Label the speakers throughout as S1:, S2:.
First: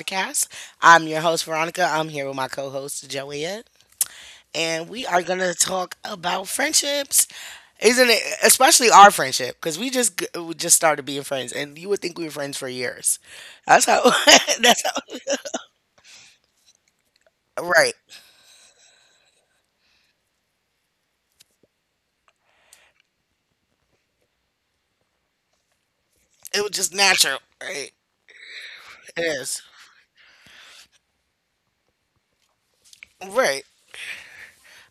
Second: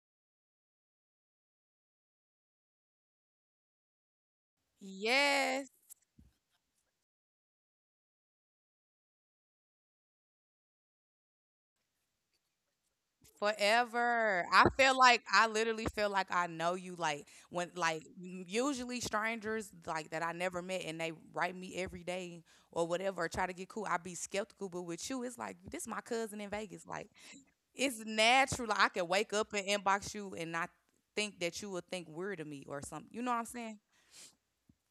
S1: podcast. I'm your host, Veronica. I'm here with my co host, Joanne, and we are going to
S2: Yes,
S1: talk about friendships. Isn't it, especially our friendship? Because we just started being friends, and you would think we were friends for years. That's how,
S2: forever. I
S1: that's
S2: feel like
S1: how,
S2: I literally feel like I know you. Like when,
S1: right.
S2: like usually strangers like that I never met and they write me every day or whatever, or try to get cool. I be skeptical, but with you, it's like this my cousin in
S1: It was
S2: Vegas.
S1: just
S2: Like
S1: natural, right?
S2: it's natural. Like, I can
S1: It
S2: wake up
S1: is.
S2: and inbox you and not think that you would think weird of me or something. You know what I'm
S1: Right.
S2: saying?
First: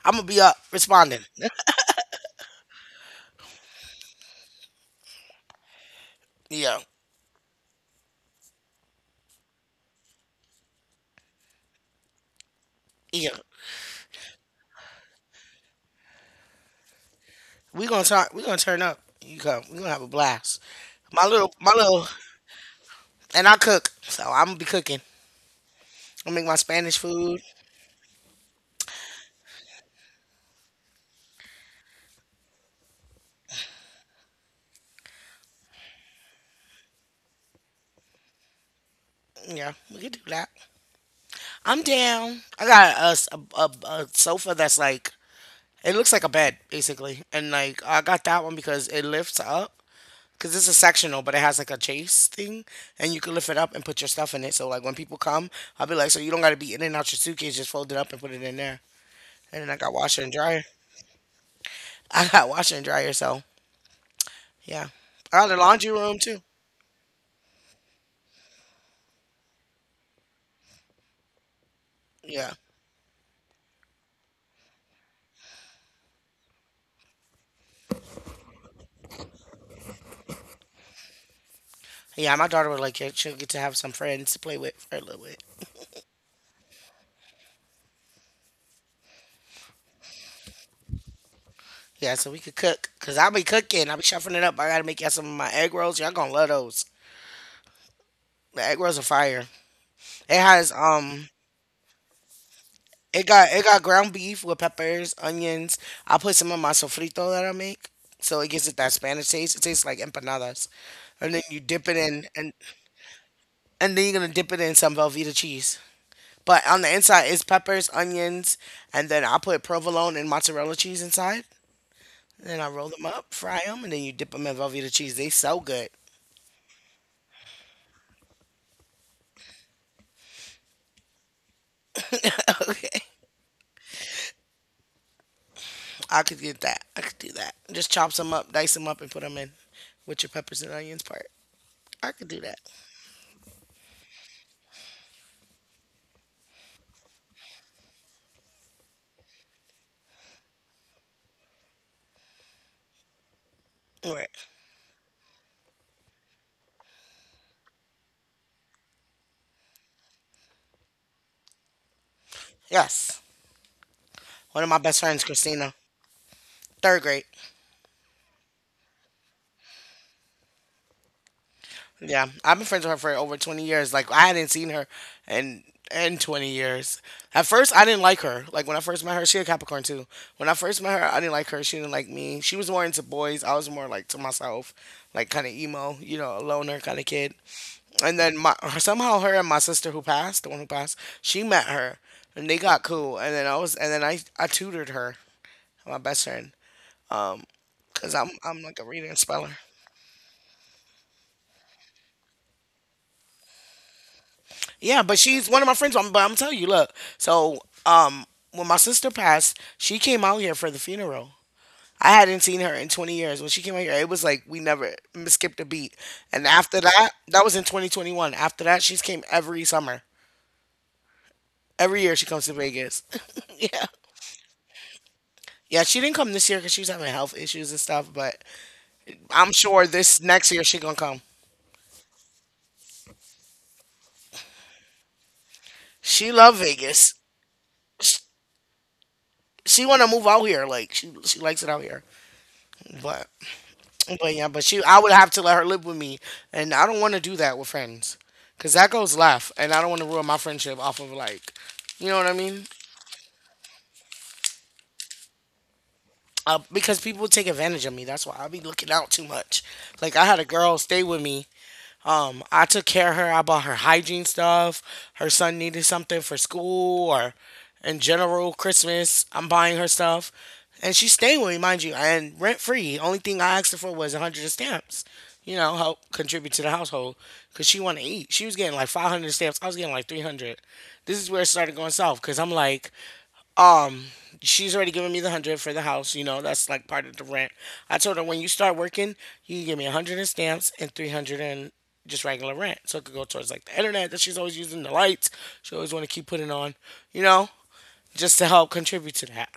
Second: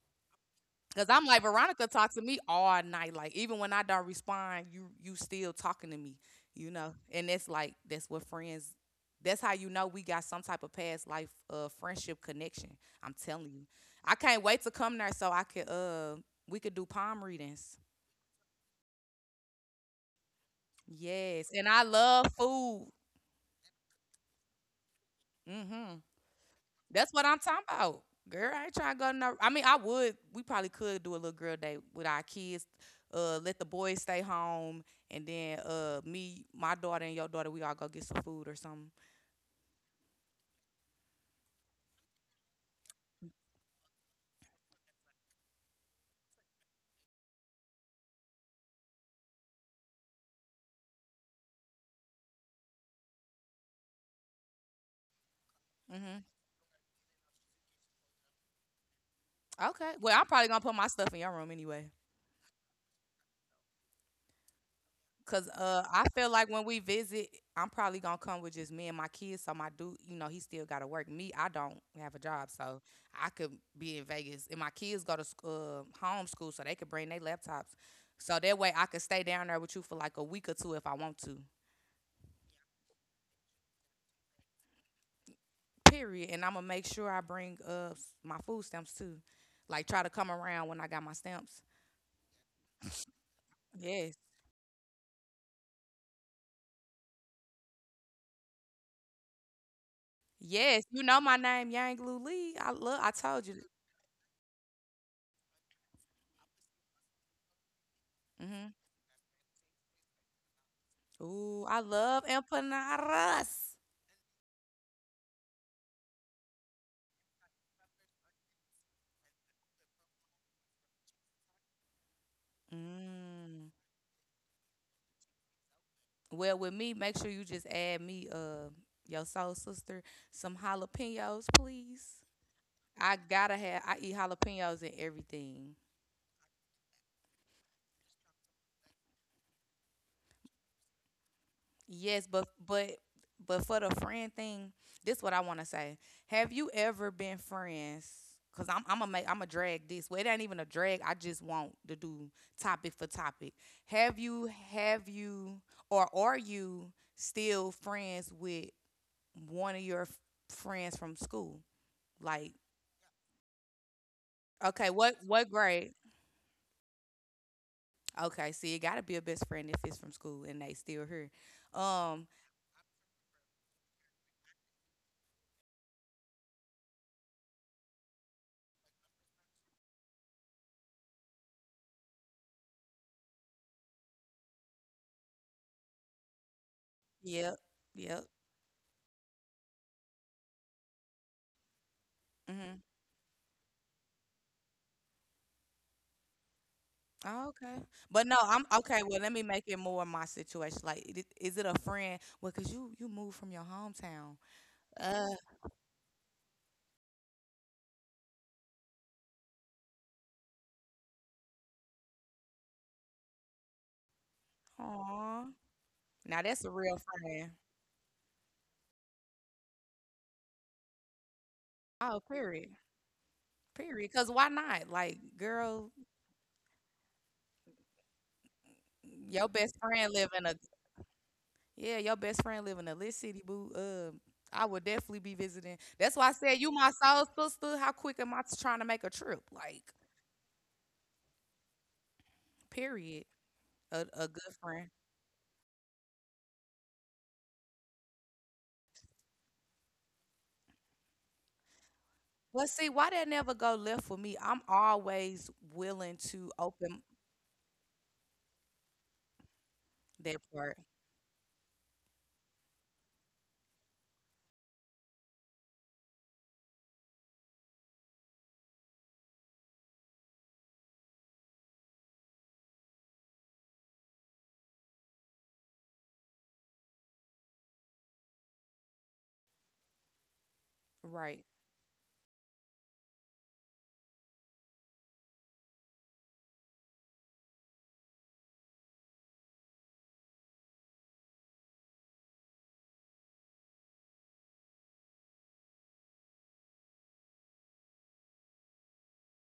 S1: I'm going to be up
S2: Cause
S1: responding.
S2: I'm like Veronica talks to me all night. Like even when I don't respond, you still talking to me, you
S1: Yeah.
S2: know. And it's like that's what friends. That's how you know we got some type of past life friendship connection. I'm
S1: Yeah.
S2: telling you, I can't wait to come there so I could we could do palm readings.
S1: We're going to turn up. You come. We're going to have a blast. My
S2: Yes,
S1: little,
S2: and
S1: my
S2: I
S1: little,
S2: love food.
S1: And I cook, so I'm gonna be cooking.
S2: Hmm.
S1: I make my Spanish
S2: That's what I'm
S1: food.
S2: talking about. Girl, I ain't trying to go no. I mean, I would. We probably could do a little girl day with our kids. Let the boys stay home, and then me, my daughter, and your daughter, we all go get some food or something.
S1: Yeah, we could do that. I'm down. I got a, s- a sofa that's like it looks like a bed basically, and like I got that one because it lifts up. Cause it's a sectional, but it has like a chase thing, and you can lift it up and put your stuff in it. So like when people come, I'll be like, so
S2: Hmm.
S1: you don't gotta be in and out your suitcase. Just fold it up and put it in there. And then I got
S2: Okay. Well,
S1: washer
S2: I'm
S1: and
S2: probably gonna
S1: dryer.
S2: put my stuff in your room anyway.
S1: I got washer and dryer. So yeah, I
S2: Cause
S1: got a laundry
S2: I
S1: room
S2: feel
S1: too.
S2: like when we visit, I'm probably gonna come with just me and my kids. So my dude, you know, he still gotta work. Me, I don't have a job,
S1: Yeah.
S2: so I could be in Vegas, and my kids go to home school, so they could bring their laptops. So that way, I could stay down there with you for like a week or two if I want to.
S1: Yeah, my daughter would like it. She'll get to have some friends to play with for a little bit.
S2: Period. And I'm gonna make sure I bring my food stamps too. Like try to come around when I got my stamps.
S1: Yeah, so we could cook. Cause I'll be cooking. I'll be
S2: Yes,
S1: shuffling it up. I gotta make y'all some of my egg rolls. Y'all gonna love those. The egg rolls are fire. It has
S2: yes. You know my name, Yang Lu Lee. I love. I
S1: it
S2: told
S1: got
S2: you.
S1: it got ground beef with peppers, onions. I put some of my sofrito that I make. So
S2: Mm
S1: it
S2: hmm
S1: gives it that Spanish taste. It tastes like empanadas. And then you
S2: Ooh, I
S1: dip it
S2: love
S1: in,
S2: empanadas.
S1: and then you're gonna dip it in some Velveeta cheese. But on the inside is peppers, onions, and then I put provolone and mozzarella cheese inside. Then I roll them up, fry
S2: Mm.
S1: them, and then you dip them in Velveeta cheese. They so good.
S2: Well, with me, make sure you just add me, your soul sister, some jalapenos, please.
S1: Okay,
S2: I gotta have. I eat jalapenos in everything.
S1: I could get that. I could do that. Just chop some up, dice them up, and put them in with your peppers and onions part. I
S2: Yes,
S1: could do
S2: but
S1: that.
S2: but but for the friend thing, this what I want to say. Have you ever been friends? Cause I'm gonna make I'm gonna drag this. Well, it ain't even a drag. I just want to do topic for topic.
S1: All
S2: Have
S1: right.
S2: you have you or are you still friends with one of your friends from school? Like,
S1: Yes. One of my
S2: okay,
S1: best
S2: what
S1: friends,
S2: what
S1: Christina,
S2: grade?
S1: third grade.
S2: Okay, see, it gotta be a best friend if it's from school and they still here. Um,
S1: Yeah, I've been friends with her for over 20 years. Like I hadn't seen her in in 20 years. At first, I didn't like her. Like when I first met her, she a Capricorn too. When I first met her, I didn't like her. She didn't like me. She was more into boys. I was more like to myself, like kind of emo, you know, a loner kind of kid.
S2: yep,
S1: And
S2: yep.
S1: then my somehow her and my sister who passed, the one who passed, she met her and they
S2: Mm-hmm.
S1: got cool. And then I was and then I tutored her, my best friend,
S2: Oh, okay,
S1: cause
S2: but
S1: I'm
S2: no,
S1: I'm
S2: I'm
S1: like a
S2: okay.
S1: reader and
S2: Well, let me
S1: speller.
S2: make it more my situation. Like, is it a friend? Well, cause you moved from your hometown.
S1: Yeah, but
S2: Uh,
S1: she's one of my friends. I'm, but I'm telling you, look. So, um, when my sister passed, she came out here for the funeral. I hadn't seen her in 20 years. When she came out here, it was like we never
S2: aw.
S1: skipped a beat.
S2: Now
S1: And
S2: that's a
S1: after
S2: real
S1: that, that
S2: friend.
S1: was in 2021. After that, she's came every summer. Every year
S2: Oh,
S1: she comes to
S2: period,
S1: Vegas. Yeah.
S2: period. Cause why not? Like,
S1: Yeah,
S2: girl,
S1: she didn't come this year because she was having health issues and stuff, but
S2: your
S1: I'm
S2: best
S1: sure
S2: friend
S1: this
S2: live in
S1: next
S2: a.
S1: year she gonna come.
S2: Yeah, your best friend live in the lit city, boo. I would definitely be visiting. That's why I
S1: She love
S2: said you my
S1: Vegas.
S2: soul sister. How
S1: She,
S2: quick am I trying to make a trip? Like,
S1: she wanna move out here. Like she likes it out here.
S2: period.
S1: But
S2: A
S1: But yeah,
S2: good
S1: but she,
S2: friend.
S1: I would have to let her live with me, and I don't want to do that with friends, cause that goes left, and I don't want to ruin my friendship off of like, you know what I mean?
S2: But see, why that never go left for me? I'm always willing to
S1: Because
S2: open.
S1: people take advantage of me. That's why I be looking out too much. Like I had
S2: That
S1: a
S2: part.
S1: girl stay with me. I took care of her. I bought her hygiene stuff. Her son needed something for school or in general Christmas. I'm buying her stuff. And she's staying with me, mind you, and rent free. Only thing I asked her for was 100 stamps, you know, help contribute to the household because she wanted to eat. She was getting like 500 stamps. I was getting like 300. This is where
S2: Right.
S1: it started going south because I'm like, um, she's already given me the 100 for the house. You know, that's like part of the rent. I told her when you start working, you can give me 100 in stamps and 300 in just regular rent, so it could go towards like the internet that she's always using, the lights she always want to keep putting on. You know, just to help contribute to that.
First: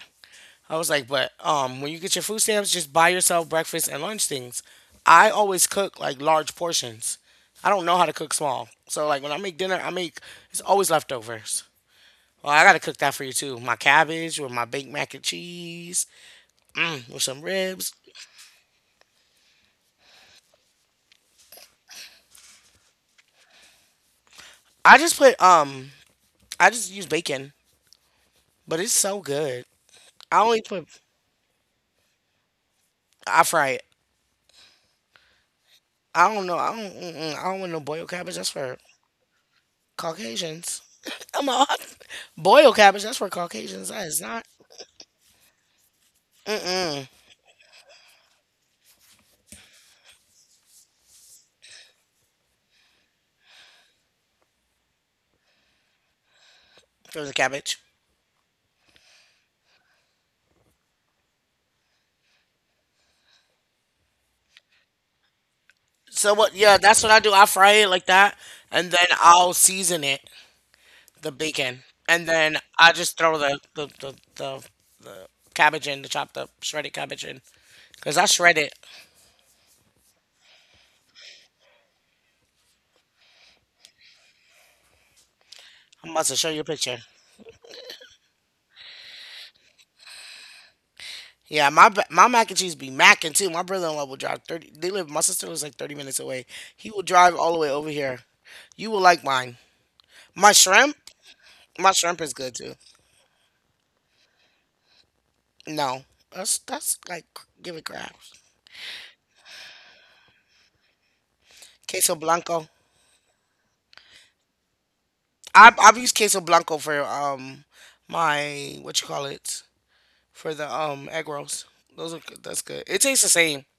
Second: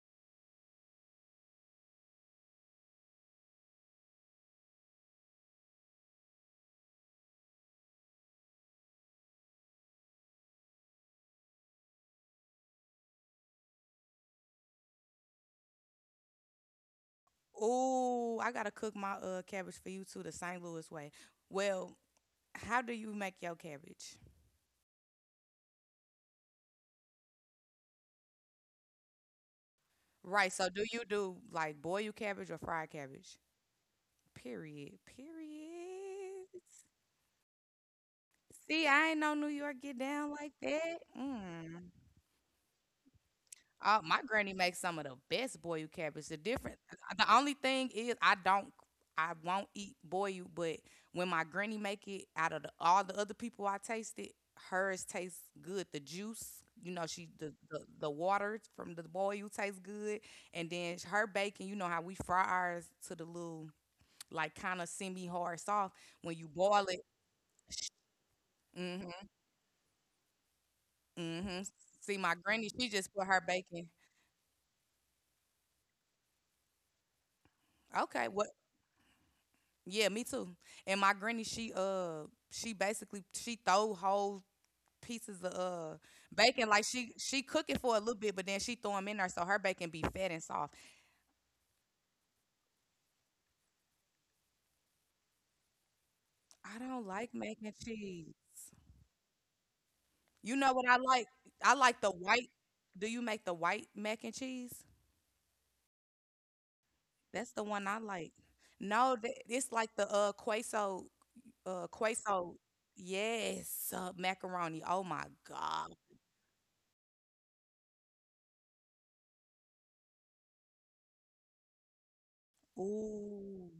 S1: I was like, but when you get your food stamps, just buy yourself breakfast and lunch things. I always cook like large portions. I don't know how to cook small. So like when I make dinner, I make it's always leftovers. Oh, I gotta cook that for you too. My cabbage with my baked mac and cheese, mm, with some ribs.
S2: Oh, I gotta cook my cabbage for you too, the St. Louis way. Well, how do you make your cabbage?
S1: I just put I just use bacon, but it's so good. I
S2: Right.
S1: only
S2: So do
S1: put
S2: you do like boil your cabbage or fried cabbage?
S1: I fry it.
S2: Period.
S1: I don't know.
S2: Period.
S1: I don't. Mm-mm, I don't want no boiled cabbage. That's for
S2: See, I ain't know New York get down like
S1: Caucasians.
S2: that.
S1: I'm all
S2: Mm.
S1: boiled cabbage. That's for Caucasians.
S2: Oh,
S1: That is
S2: my
S1: not
S2: granny makes some of the best boiled cabbage. The difference, the only thing is, I won't eat boiled. But when my granny make it, out of the, all the other people I tasted, hers tastes good. The juice, you know,
S1: for
S2: she
S1: the
S2: the
S1: cabbage.
S2: the water from the boiled tastes good, and then her bacon. You know how we fry ours to the little like kind of semi hard soft
S1: So
S2: when you
S1: what? Yeah,
S2: boil it.
S1: that's what I do. I fry it like that, and then I'll season it, the
S2: Mhm.
S1: bacon,
S2: See,
S1: and
S2: my
S1: then
S2: granny, she
S1: I
S2: just
S1: just
S2: put
S1: throw
S2: her
S1: the the
S2: bacon.
S1: the, the cabbage in, the chopped up shredded cabbage in, cause I
S2: Okay, what?
S1: shred it.
S2: Yeah, me too. And my granny, she basically she throw whole pieces of
S1: I'm about to show you a
S2: bacon like
S1: picture.
S2: she cook it for a little bit, but then she throw them in there so her bacon be fat and soft.
S1: Yeah, my mac and cheese be macking too. My brother-in-law will drive 30. They live. My sister lives like 30 minutes away.
S2: I
S1: He will
S2: don't like
S1: drive all the
S2: mac
S1: way
S2: and
S1: over here.
S2: cheese.
S1: You will like mine. My
S2: You know what
S1: shrimp.
S2: I like? I
S1: My
S2: like the
S1: shrimp is
S2: white.
S1: good too.
S2: Do you make the white mac and cheese?
S1: No, that's like
S2: That's the
S1: give it
S2: one I
S1: crabs.
S2: like. No, it's like the queso.
S1: Queso
S2: Queso.
S1: blanco.
S2: Yes, macaroni. Oh my
S1: I
S2: God.
S1: I've used queso blanco for my what you call it for the egg rolls. Those are good. That's good. It tastes the same.
S2: Ooh,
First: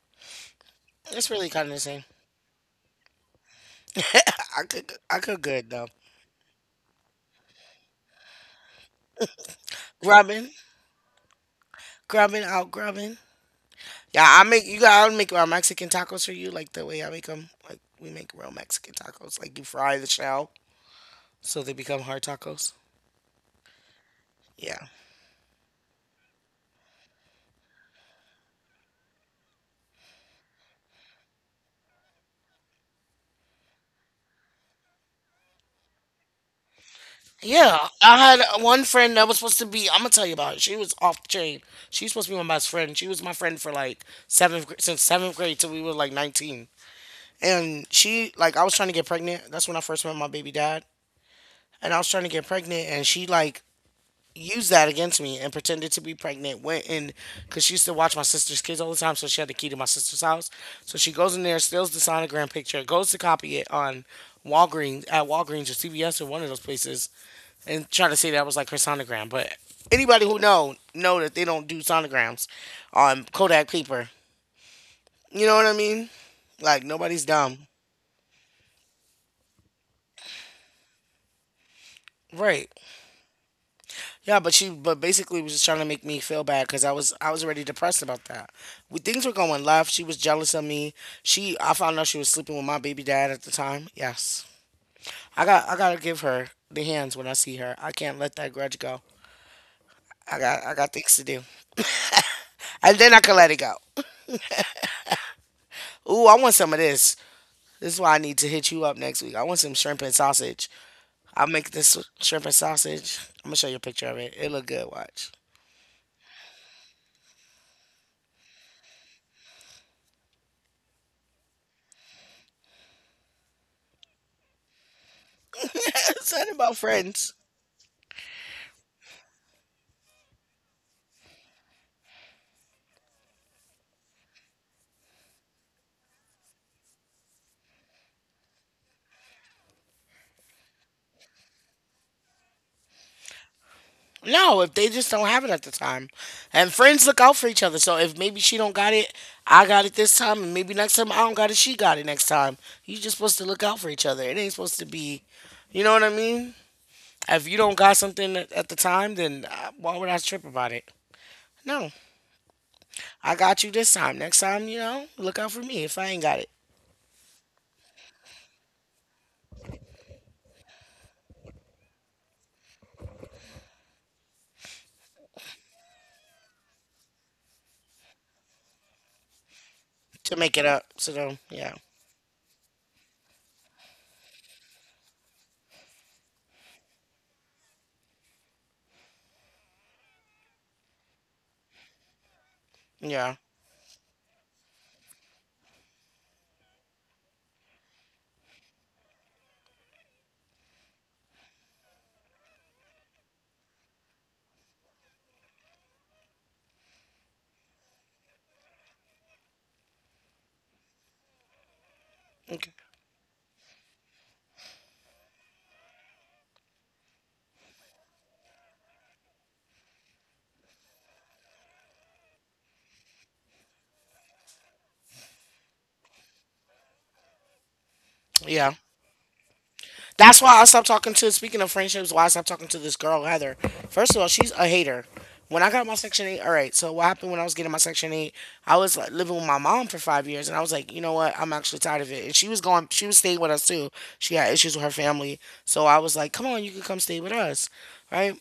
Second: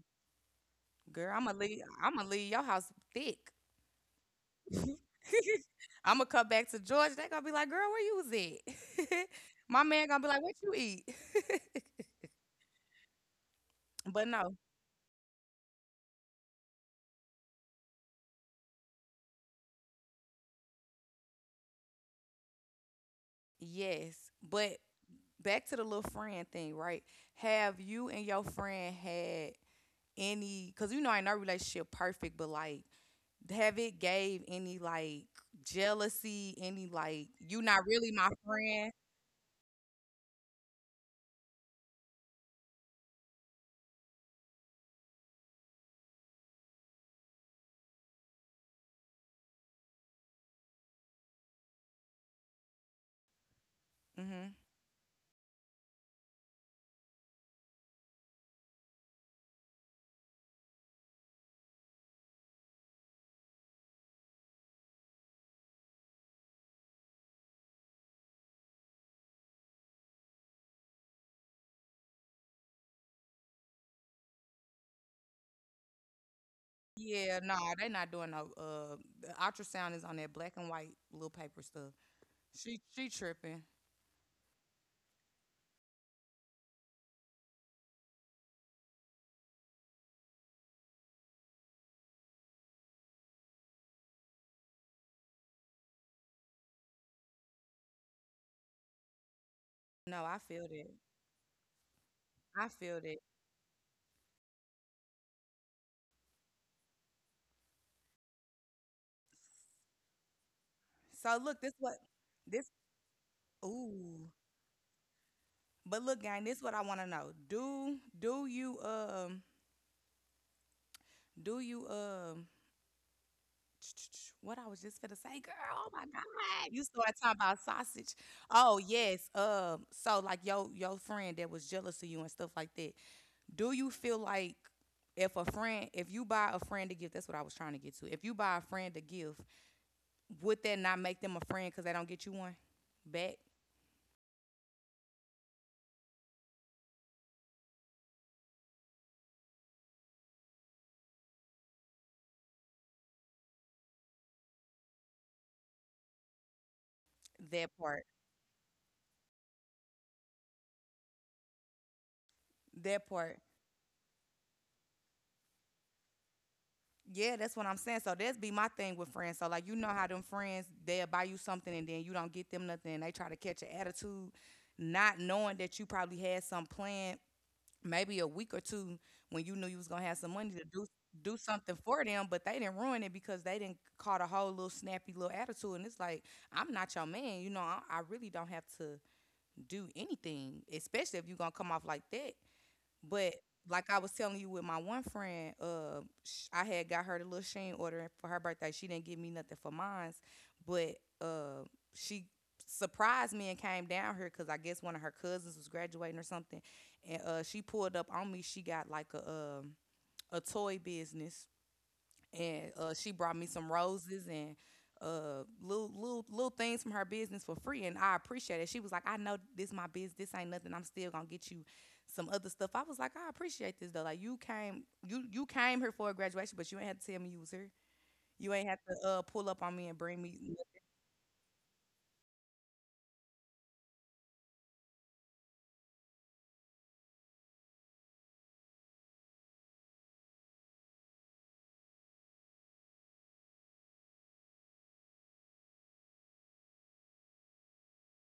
S1: It's
S2: girl,
S1: really
S2: I'ma
S1: kind of the
S2: leave.
S1: same.
S2: I'ma leave your house thick.
S1: I cook good though.
S2: I'ma come back to Georgia. They gonna be like, "Girl, where you was at?" My man gonna be like,
S1: Grubbing,
S2: "What you eat?"
S1: grubbing out, grubbing. Yeah,
S2: But
S1: I
S2: no,
S1: make you got. I'll make my Mexican tacos for you, like the way I make them. Like we make real Mexican tacos. Like you fry the shell so they become hard tacos.
S2: yes. But
S1: Yeah,
S2: back to the little friend thing, right? Have you and your friend had any? Cause you know, I ain't no relationship perfect, but like, have it gave any like jealousy? Any like, you
S1: yeah.
S2: not really my
S1: I had one
S2: friend?
S1: friend that was supposed to be. I'm gonna tell you about it. She was off the chain. She was supposed to be my best friend. She was my friend for like since seventh grade till we were like 19. And she like I was trying to get pregnant. That's when I first met my baby dad. And I was trying to get pregnant, and she like
S2: Hmm.
S1: used that against me and pretended to be pregnant. Went in because she used to watch my sister's kids all the time, so she had the key to my sister's house. So she goes in there, steals the sonogram picture, goes to copy it on Walgreens or CVS or one of those places, and try to say that was like her sonogram. But anybody who know that they don't do sonograms on Kodak paper. You know what I mean? Like nobody's
S2: Yeah, no,
S1: dumb,
S2: nah, they not doing no. The ultrasound is on that black and white little paper stuff.
S1: right?
S2: She tripping.
S1: Yeah, but she, but basically, was just trying to make me feel bad because I was already depressed about that. We, things were going left. She was jealous of me. She, I found out she was sleeping with my baby dad at the time. Yes, I gotta give her the hands when I see her. I can't let that grudge go.
S2: No, I feel
S1: I
S2: that.
S1: got things to do,
S2: I
S1: and
S2: feel
S1: then I
S2: that.
S1: can let it go. Ooh, I want some of this. This is why I need to hit you up next week. I want some shrimp and sausage.
S2: So
S1: I'll
S2: look,
S1: make
S2: this what
S1: this shrimp and
S2: this
S1: sausage. I'm gonna show you a picture of
S2: ooh.
S1: it. It look good. Watch.
S2: But look, gang, this what I want to know. Do you do you what I was just gonna say, girl? Oh my
S1: Something
S2: god,
S1: about
S2: you started
S1: friends.
S2: talking about sausage. Oh yes. So like your friend that was jealous of you and stuff like that. Do you feel like if a friend, if you buy a friend a gift, that's what I was trying to get to. If you buy a friend a gift, would that not make them a friend because they don't get you one back?
S1: No, if they just don't have it at the time. And friends look out for each other. So if maybe she don't got it, I got it this time, and maybe next time I don't got it, she got it next time. You just supposed to look out for each other. It ain't supposed to be, you know what I mean? If you don't
S2: That
S1: got
S2: part.
S1: something at the time, then why would I trip about it? No,
S2: That
S1: I
S2: part.
S1: got you this time. Next time, you know, look out for me if I ain't got it
S2: Yeah, that's what I'm saying. So that's be my thing with friends. So like you know how them friends they'll buy you something and then you don't get them nothing and they try to catch an attitude, not knowing that you probably had some plan maybe a week or two when you knew you was gonna have some
S1: to
S2: money
S1: make
S2: to
S1: it up.
S2: do
S1: So,
S2: do
S1: yeah,
S2: something for them, but they didn't ruin it because they didn't caught a whole little snappy little attitude. And it's like, I'm not your man. You know, I really don't have to do anything, especially if you're gonna come off like that.
S1: yeah,
S2: But like I was telling you with my one friend, I had got her the little Sheen order for her birthday. She didn't give me nothing for mine's, but uh, she surprised me and came down here because I guess one of her cousins was graduating or something, and she pulled up on me. She got like um a toy business
S1: okay.
S2: and she brought me some roses and little things from her business for free, and I appreciate it. She was like, "I know this my business. This ain't nothing. I'm still gonna get you some other stuff." I was like, "I appreciate this though. Like you came here for a graduation, but you ain't had to tell me you was here. You ain't
S1: Yeah.
S2: had to pull up on me and bring
S1: That's
S2: me."
S1: why I stopped talking to. Speaking of friendships, why I stopped talking to this girl Heather. First of all, she's a hater. When I got my Section Eight, all right. So what happened when I was getting my Section Eight? I was like living with my mom for 5 years, and I was like, you know what? I'm actually tired of it. And she was going. She was staying with us too. She had issues with her family, so I was like, come on, you can come stay with us, right?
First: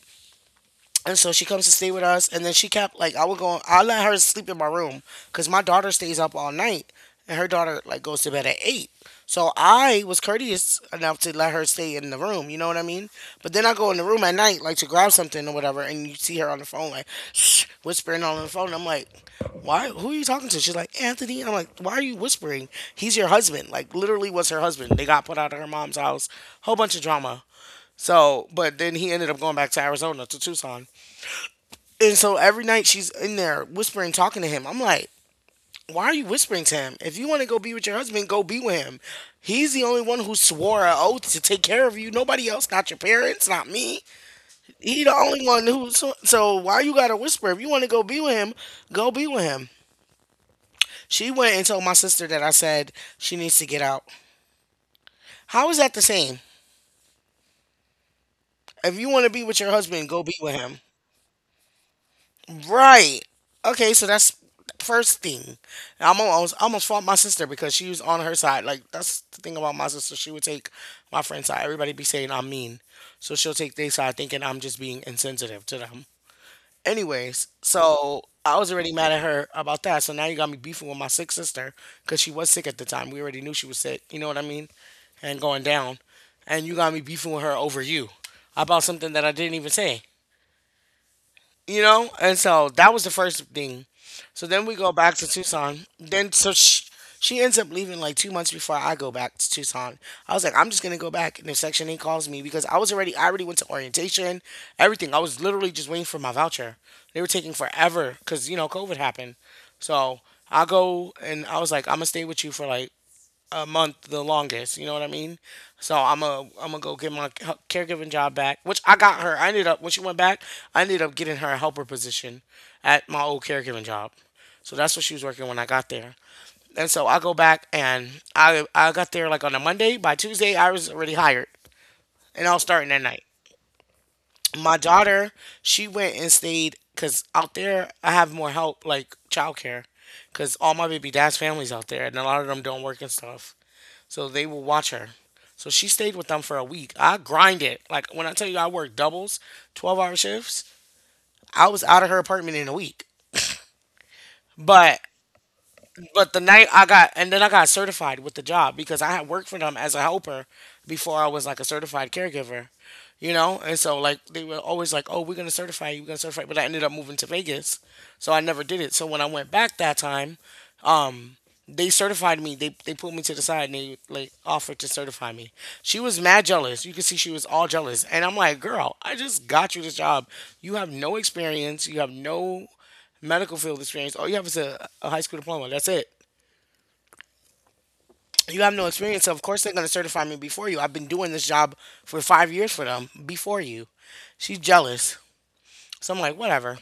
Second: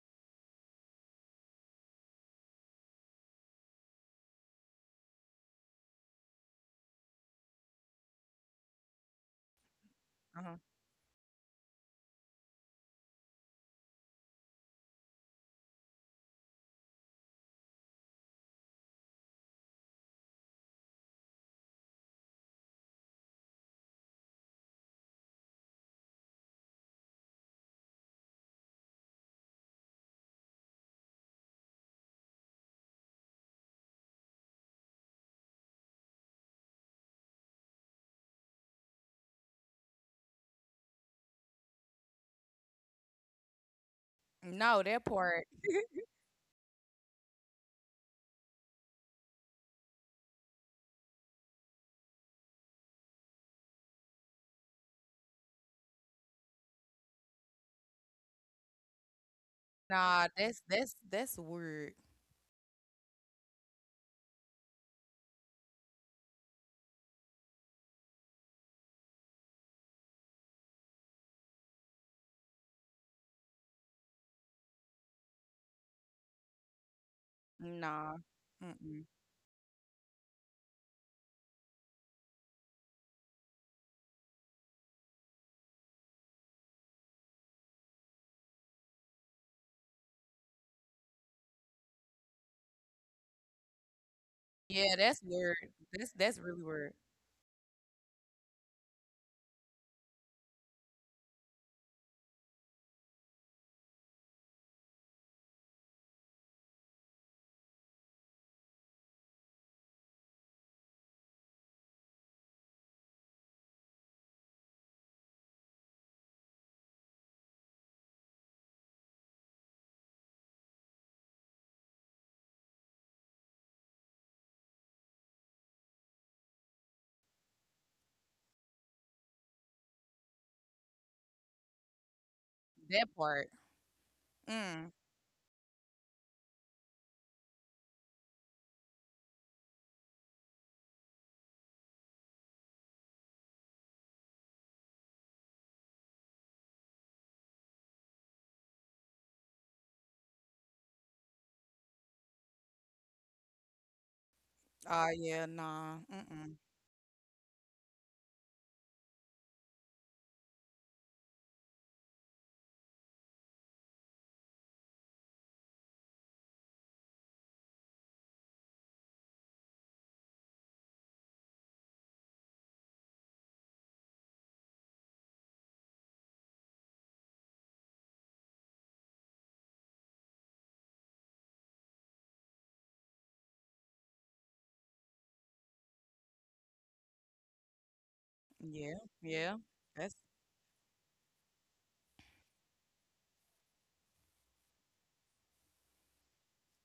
S1: And so she comes to stay with us, and then she kept like I would go. I let her sleep in my room because my daughter stays up all night, and her daughter like goes to bed at eight. So I was
S2: Uh-huh.
S1: courteous enough to let her stay in the room. You know what I mean? But then I go in the room at night like to grab something or whatever, and you see her on the phone like whispering on the phone. I'm like, why? Who are you talking to? She's like Anthony. I'm like, why are you whispering? He's your husband. Like literally was her husband. They got put out of her mom's house. Whole bunch of drama. So, but then he ended up going back to Arizona to Tucson. And so every night she's in there whispering, talking to him. I'm like, why are you whispering to him? If you want to go be with your husband, go be with him. He's the only one who swore an oath to take care of you. Nobody else, not your parents, not me.
S2: No, that
S1: He the only
S2: part.
S1: one who. So, so why you gotta whisper? If you want to go be with him, go be with him. She went and told my sister that I said she needs to get out. How is that the same? If you want to be with your husband, go
S2: Nah,
S1: be with
S2: that's
S1: him.
S2: that's that's weird.
S1: Right. Okay, so that's first thing. And I almost fought my sister because she was on her side. Like that's the thing about my sister. She would take my friend's side. Everybody be saying I'm mean. So she'll take their side thinking I'm just being insensitive to them. Anyways,
S2: Nah.
S1: so I was already
S2: Mm-mm.
S1: mad at her about that. So now you got me beefing with my sick sister because she was sick at the time. We already knew she was sick. You know what I mean? And going down. And you got me beefing with her over you about something that I didn't even say. And so that was the first thing. So then we go
S2: Yeah,
S1: back
S2: that's
S1: to
S2: weird.
S1: Tucson.
S2: That's
S1: Then
S2: that's really weird.
S1: she ends up leaving like 2 months before I go back to Tucson. I was like, I'm just gonna go back, and if Section Eight calls me because I already went to orientation, everything. I was literally just waiting for my voucher. They were taking forever because you know COVID happened. So I go and I was like, I'm gonna stay with you for like a month the longest. You know what I mean? So I'm gonna go get my caregiving job back, which I got her. I ended up when she went back, I ended up getting her a helper position at my old caregiving job. So that's what she was working when I got there. And so I go back and I got there like on a Monday. By Tuesday, I was already hired, and I was starting that
S2: That
S1: night.
S2: part.
S1: My
S2: Mm.
S1: daughter, she went and stayed because out there I have more help like childcare, because all my baby dad's families out there, and a lot of them don't work and stuff. So they will watch her. So she stayed with them for a week. I grind it. Like when I tell you I worked doubles, 12-hour shifts, I was out of her apartment in a week. But
S2: Oh yeah, nah.
S1: but the
S2: Mm-mm.
S1: night I got and then I got certified with the job because I had worked for them as a helper before I was like a certified caregiver. You know? And so like they were always like, oh, we're gonna certify you, we're gonna certify you. But I ended up moving to Vegas. So I never did it. So when I went back that time, um they certified me. They pulled me to the side and they like offered to certify me. She was mad jealous. You could see she was all jealous. And I'm like, girl, I just got you this job. You have no experience. You have no medical field experience. All you have is a high school diploma. That's it. You have no
S2: Yeah,
S1: experience. So of
S2: yeah.
S1: course they're gonna
S2: That's
S1: certify me before you. I've been doing this job for 5 years for them before you. She's jealous. So I'm like, whatever.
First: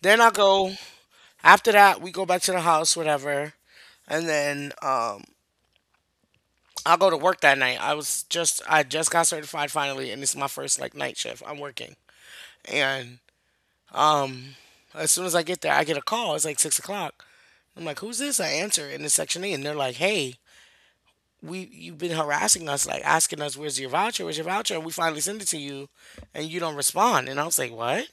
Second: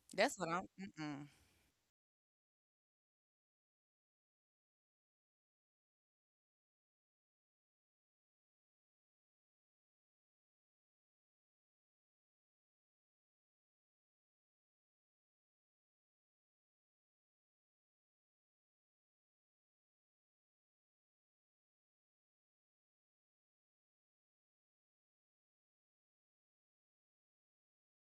S1: Then I
S2: that's what I'm.
S1: go
S2: Mm-mm.
S1: after that we go back to the house, whatever. And then I'll go to work that night. I just got certified finally, and this is my first like night shift. I'm working, and as soon as I get there, I get a call. It's like 6 o'clock. I'm like, who's this? I answer in the section E, and they're like, hey, we you've been harassing us, like asking us, where's your voucher? Where's your voucher? And we finally send it to you, and you don't respond. And I was like, what?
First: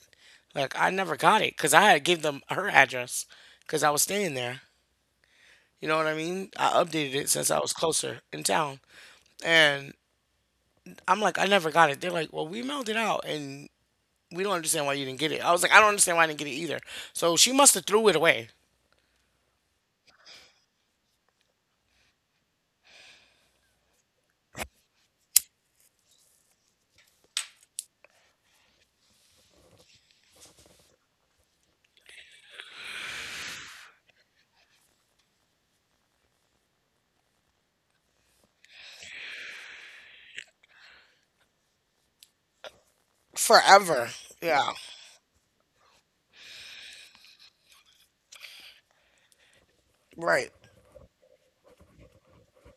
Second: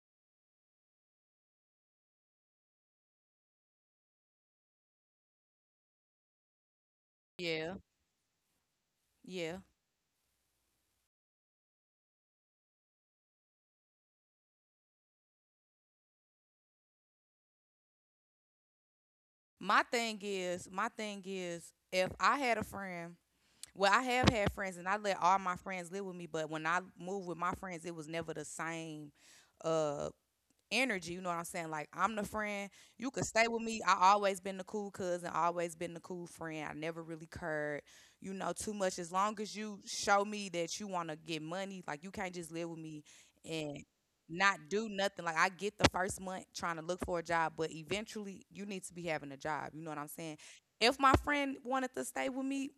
S1: Like I never got it because I had gave them her address because I was staying there. You know what I mean? I updated it since I was
S2: Yeah,
S1: closer in town,
S2: yeah.
S1: and I'm like, I never got it. They're like, well, we mailed it out, and we don't understand why you didn't get it. I was like, I don't understand why I didn't get it either. So she must have threw it away
S2: My thing is, if I had a friend, well, I have had friends, and I let all my friends live with me. But when I moved with my friends, it was never the same. Uh, energy. You know what I'm saying? Like I'm the friend. You could stay with me. I always been the cool cousin, always been the cool friend. I never really cared, you know, too much. As long as you show me that you wanna get money, like you can't just live with me and
S1: forever.
S2: not
S1: Yeah,
S2: do nothing. Like I get the first month trying to look for a job, but eventually you need to be having a job. You know what I'm saying?
S1: right.
S2: If my friend wanted to stay with me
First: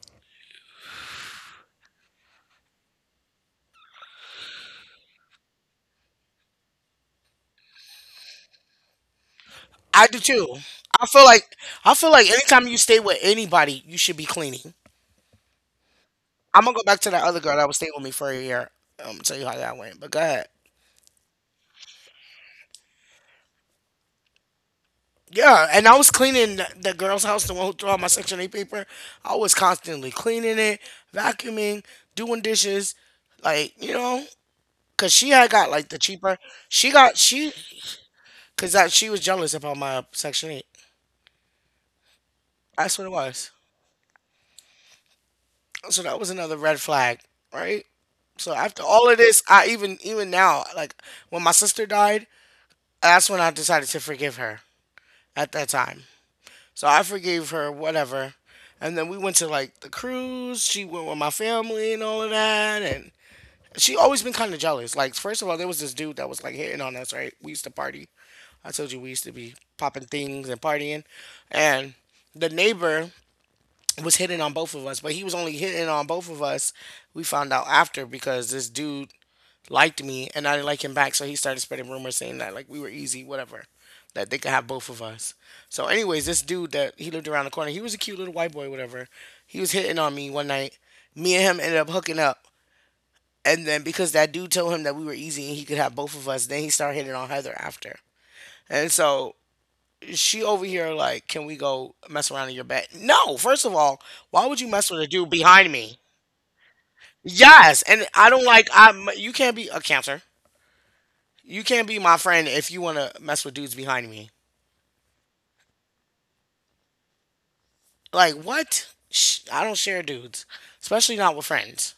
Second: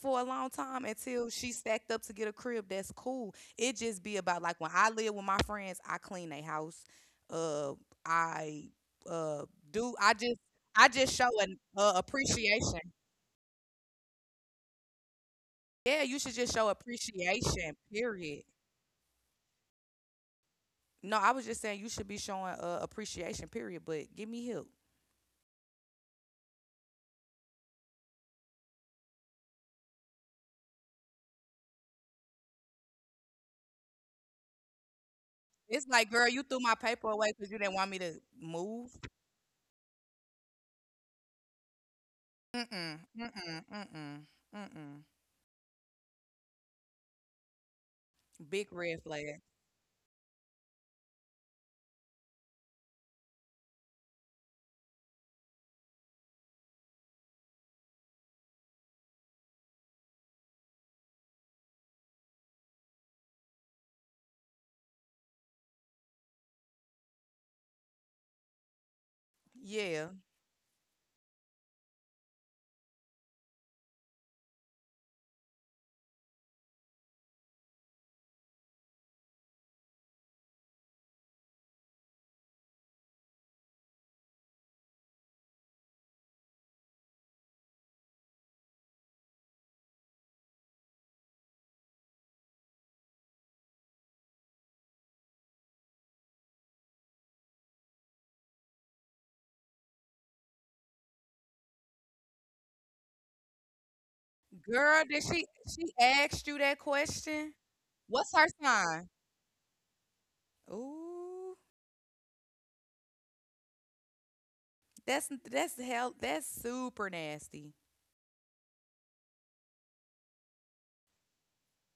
S2: for a long time until she stacked up to get a crib, that's cool. It just be about like when I live with my friends, I clean their house. Uh, I uh do.
S1: I do too.
S2: I
S1: I
S2: just
S1: feel
S2: show
S1: like
S2: an
S1: I feel like anytime you
S2: appreciation.
S1: stay with anybody, you should be cleaning.
S2: Yeah, you should just
S1: I'm
S2: show
S1: gonna go back to that other girl that
S2: appreciation.
S1: was staying with me for a
S2: Period.
S1: year. I Tell you how that went. But go ahead.
S2: No, I was just saying you should be showing appreciation. Period. But give me help.
S1: Yeah, and I was cleaning the girl's house, the one who threw out my Section 8 paper. I was constantly cleaning it, vacuuming, doing dishes, like you know, cause she had got
S2: It's
S1: like the
S2: like, girl,
S1: cheaper.
S2: you threw my
S1: She
S2: paper
S1: got
S2: away because
S1: she
S2: you didn't want me to
S1: Cause
S2: move.
S1: she was jealous about my Section Eight.
S2: Mm-mm,
S1: That's what it was.
S2: mm-mm, mm-mm, mm-mm.
S1: So that was another red flag, right? So
S2: Big
S1: after
S2: red
S1: all of
S2: flag.
S1: this, I even now, like when my sister died, that's when I decided to forgive her at that time. So I forgave her, whatever. And then we went to like the cruise. She went with my family and all of that. And she always been kind of jealous. Like first of all, there was this dude that was like hitting on us. Right? We used to party. I told you we used to be popping
S2: Yeah.
S1: things and partying. And the neighbor was hitting on both of us, but he was only hitting on both of us. We found out after because this dude liked me and I didn't like him back, so he started spreading rumors saying that like we were easy, whatever, that they could have both of us. So, anyways, this dude that he lived around the corner, he was a cute little white boy, whatever. He was hitting on me one night. Me and him ended up hooking up, and then because that dude told him that we were easy and he could have both of us, then he started hitting on Heather after. And so she over here like, can we go mess around in your bed? No, first of all, why would you mess with
S2: Girl,
S1: a
S2: did
S1: dude behind
S2: she
S1: me?
S2: asked you that question?
S1: Yes, and I
S2: What's
S1: don't
S2: her
S1: like I.
S2: sign?
S1: You can't be a Cancer.
S2: Ooh.
S1: You can't be my friend if you want to mess with dudes behind me.
S2: That's hell that's super nasty.
S1: Like what? Sh I don't share dudes, especially not with friends.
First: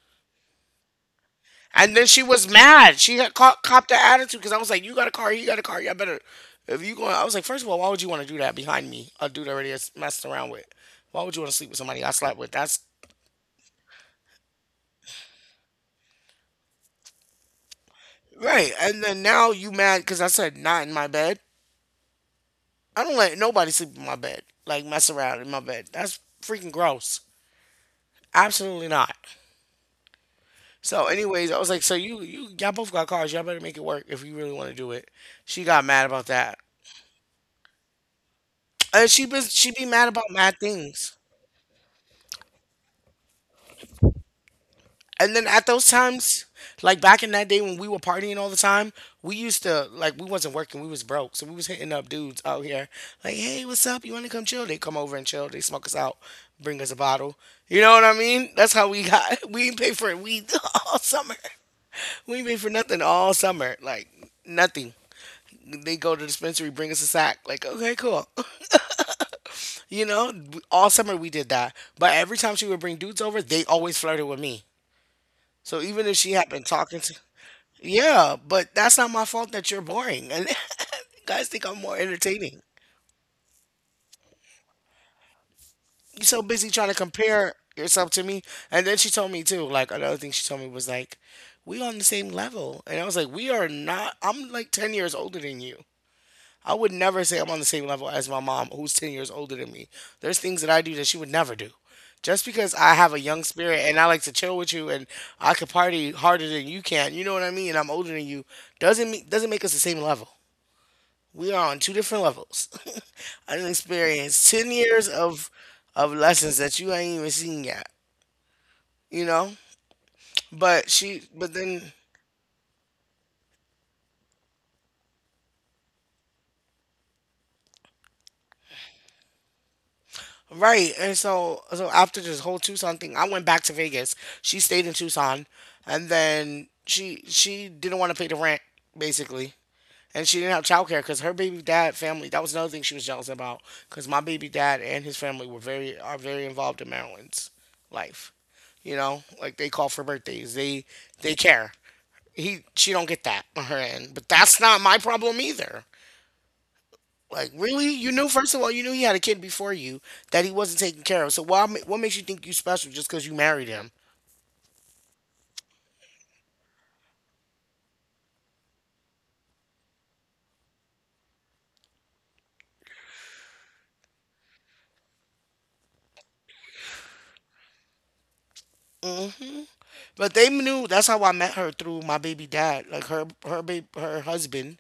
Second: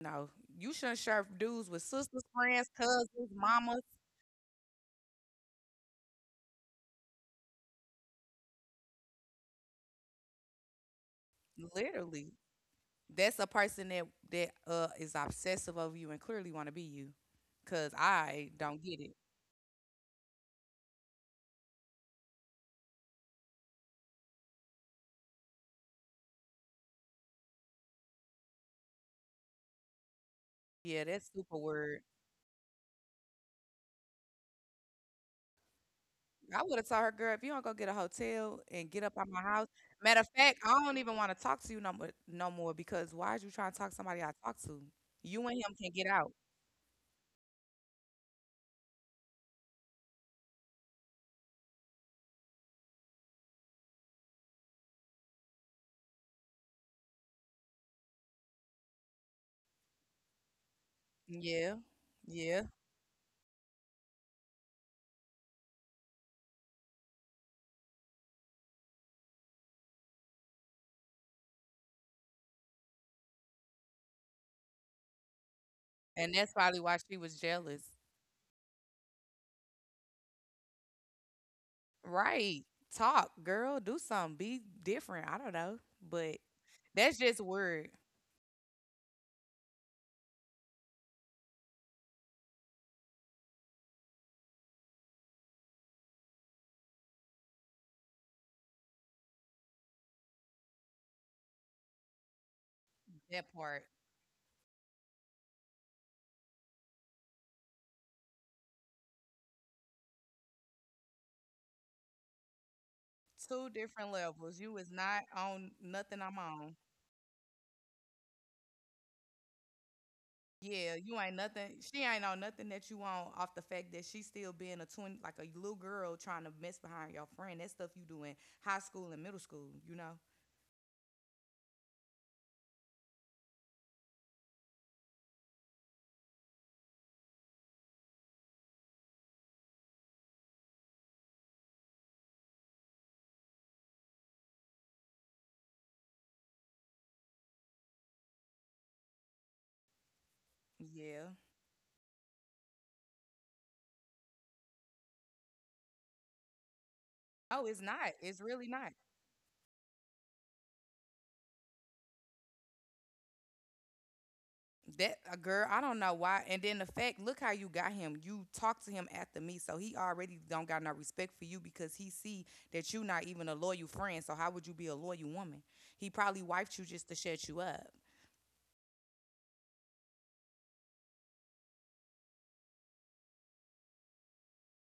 S2: No, you shouldn't share dudes with
S1: And then she
S2: sisters,
S1: was
S2: friends,
S1: mad. She
S2: cousins,
S1: had
S2: mamas.
S1: copped that attitude because I was like, "You got a car. You got a car. Y'all better." If you going, I was like, first of all, why would you want to do that behind me? A dude already is messed around with. Why would you want to sleep with somebody I
S2: Literally,
S1: slept with? That's
S2: that's a person that that is obsessive over you and clearly want to be you. Cause I
S1: right.
S2: don't get
S1: And
S2: it.
S1: then now you mad because I said not in my bed. I don't let nobody sleep in my bed, like mess around in my bed. That's freaking gross. Absolutely not.
S2: Yeah,
S1: So,
S2: that's
S1: anyways,
S2: super
S1: I was like, so
S2: word.
S1: y'all both got cars. Y'all better make it work if you really want to do it. She got mad about that,
S2: I would have told her, "Girl, if you don't, go get a hotel and get
S1: and
S2: up out my house.
S1: she be mad
S2: Matter of
S1: about mad
S2: fact, I don't even
S1: things.
S2: want to talk to you no more, no more, because why is you trying to talk to somebody I talk to?
S1: And then
S2: You and
S1: at
S2: him
S1: those
S2: can get out."
S1: times, like back in that day when we were partying all the time, we used to we wasn't working, we was broke, so we was hitting up dudes out here like, "Hey, what's up? You want to come chill?" They come over and chill. They smoke us out, bring us a bottle. You know what I mean? That's how we got. We ain't pay for it. We all summer.
S2: Yeah,
S1: We ain't pay
S2: yeah,
S1: for nothing all summer. Like nothing. They go to the dispensary, bring us a sack. Like, okay, cool. You know, all summer we did that. But every time she would bring dudes over, they always flirted with me. So even if she
S2: and
S1: had
S2: that's
S1: been
S2: probably why
S1: talking to,
S2: she was jealous.
S1: yeah, but that's not my fault that you're boring. And guys think I'm more entertaining.
S2: Right. Talk, girl. Do something. Be different. I don't know.
S1: You're
S2: But
S1: so busy trying to
S2: that's just
S1: compare
S2: word.
S1: yourself to me. And then she told me too, like another thing she told me was like, we on the same level. And I was like, we are not. I'm like 10 years older than you. I would never say I'm on the same level as my mom, who's 10 years older than me. There's things that I do that she would never do. Just because I have a young
S2: That
S1: spirit
S2: part.
S1: and I like to chill with you and I could party harder than you can, you know what I mean? And I'm older than you, doesn't make us the same level. We are on two different levels. I
S2: Two
S1: didn't
S2: different
S1: experience
S2: levels.
S1: ten
S2: You is
S1: years
S2: not
S1: of
S2: on nothing I'm
S1: lessons
S2: on.
S1: that you ain't even seen yet. You know? But
S2: Yeah, you
S1: she
S2: ain't
S1: but
S2: nothing.
S1: then
S2: She ain't on nothing that you on, off the fact that she still being a twin, like a little girl trying to mess behind your friend. That stuff you do in high school and middle school, you know?
S1: right, and so after this whole Tucson thing, I went back to Vegas. She stayed in Tucson, and then she didn't want to pay the rent, basically. And she didn't have childcare because her baby dad family. That was another thing she was jealous about because my baby dad and his family were very are very involved in Maryland's life. You know, like they call for birthdays. They
S2: Yeah.
S1: they care. He she don't get that on her end, but that's not my problem either. Like
S2: Oh, it's
S1: really, you
S2: not.
S1: knew,
S2: It's
S1: first of
S2: really
S1: all, you
S2: not.
S1: knew he had a kid before you that he wasn't taking care of. So why? What makes you think you special just because you married him?
S2: That a girl, I don't know why. And then the fact, look how you got him. You talked to him after me, so he already don't got no respect for you, because he see that you not even a loyal friend. So how would you be a loyal woman? He probably wifed you just to shut you up.
S1: Mm. But they knew that's how I met her through my baby dad. Like her husband.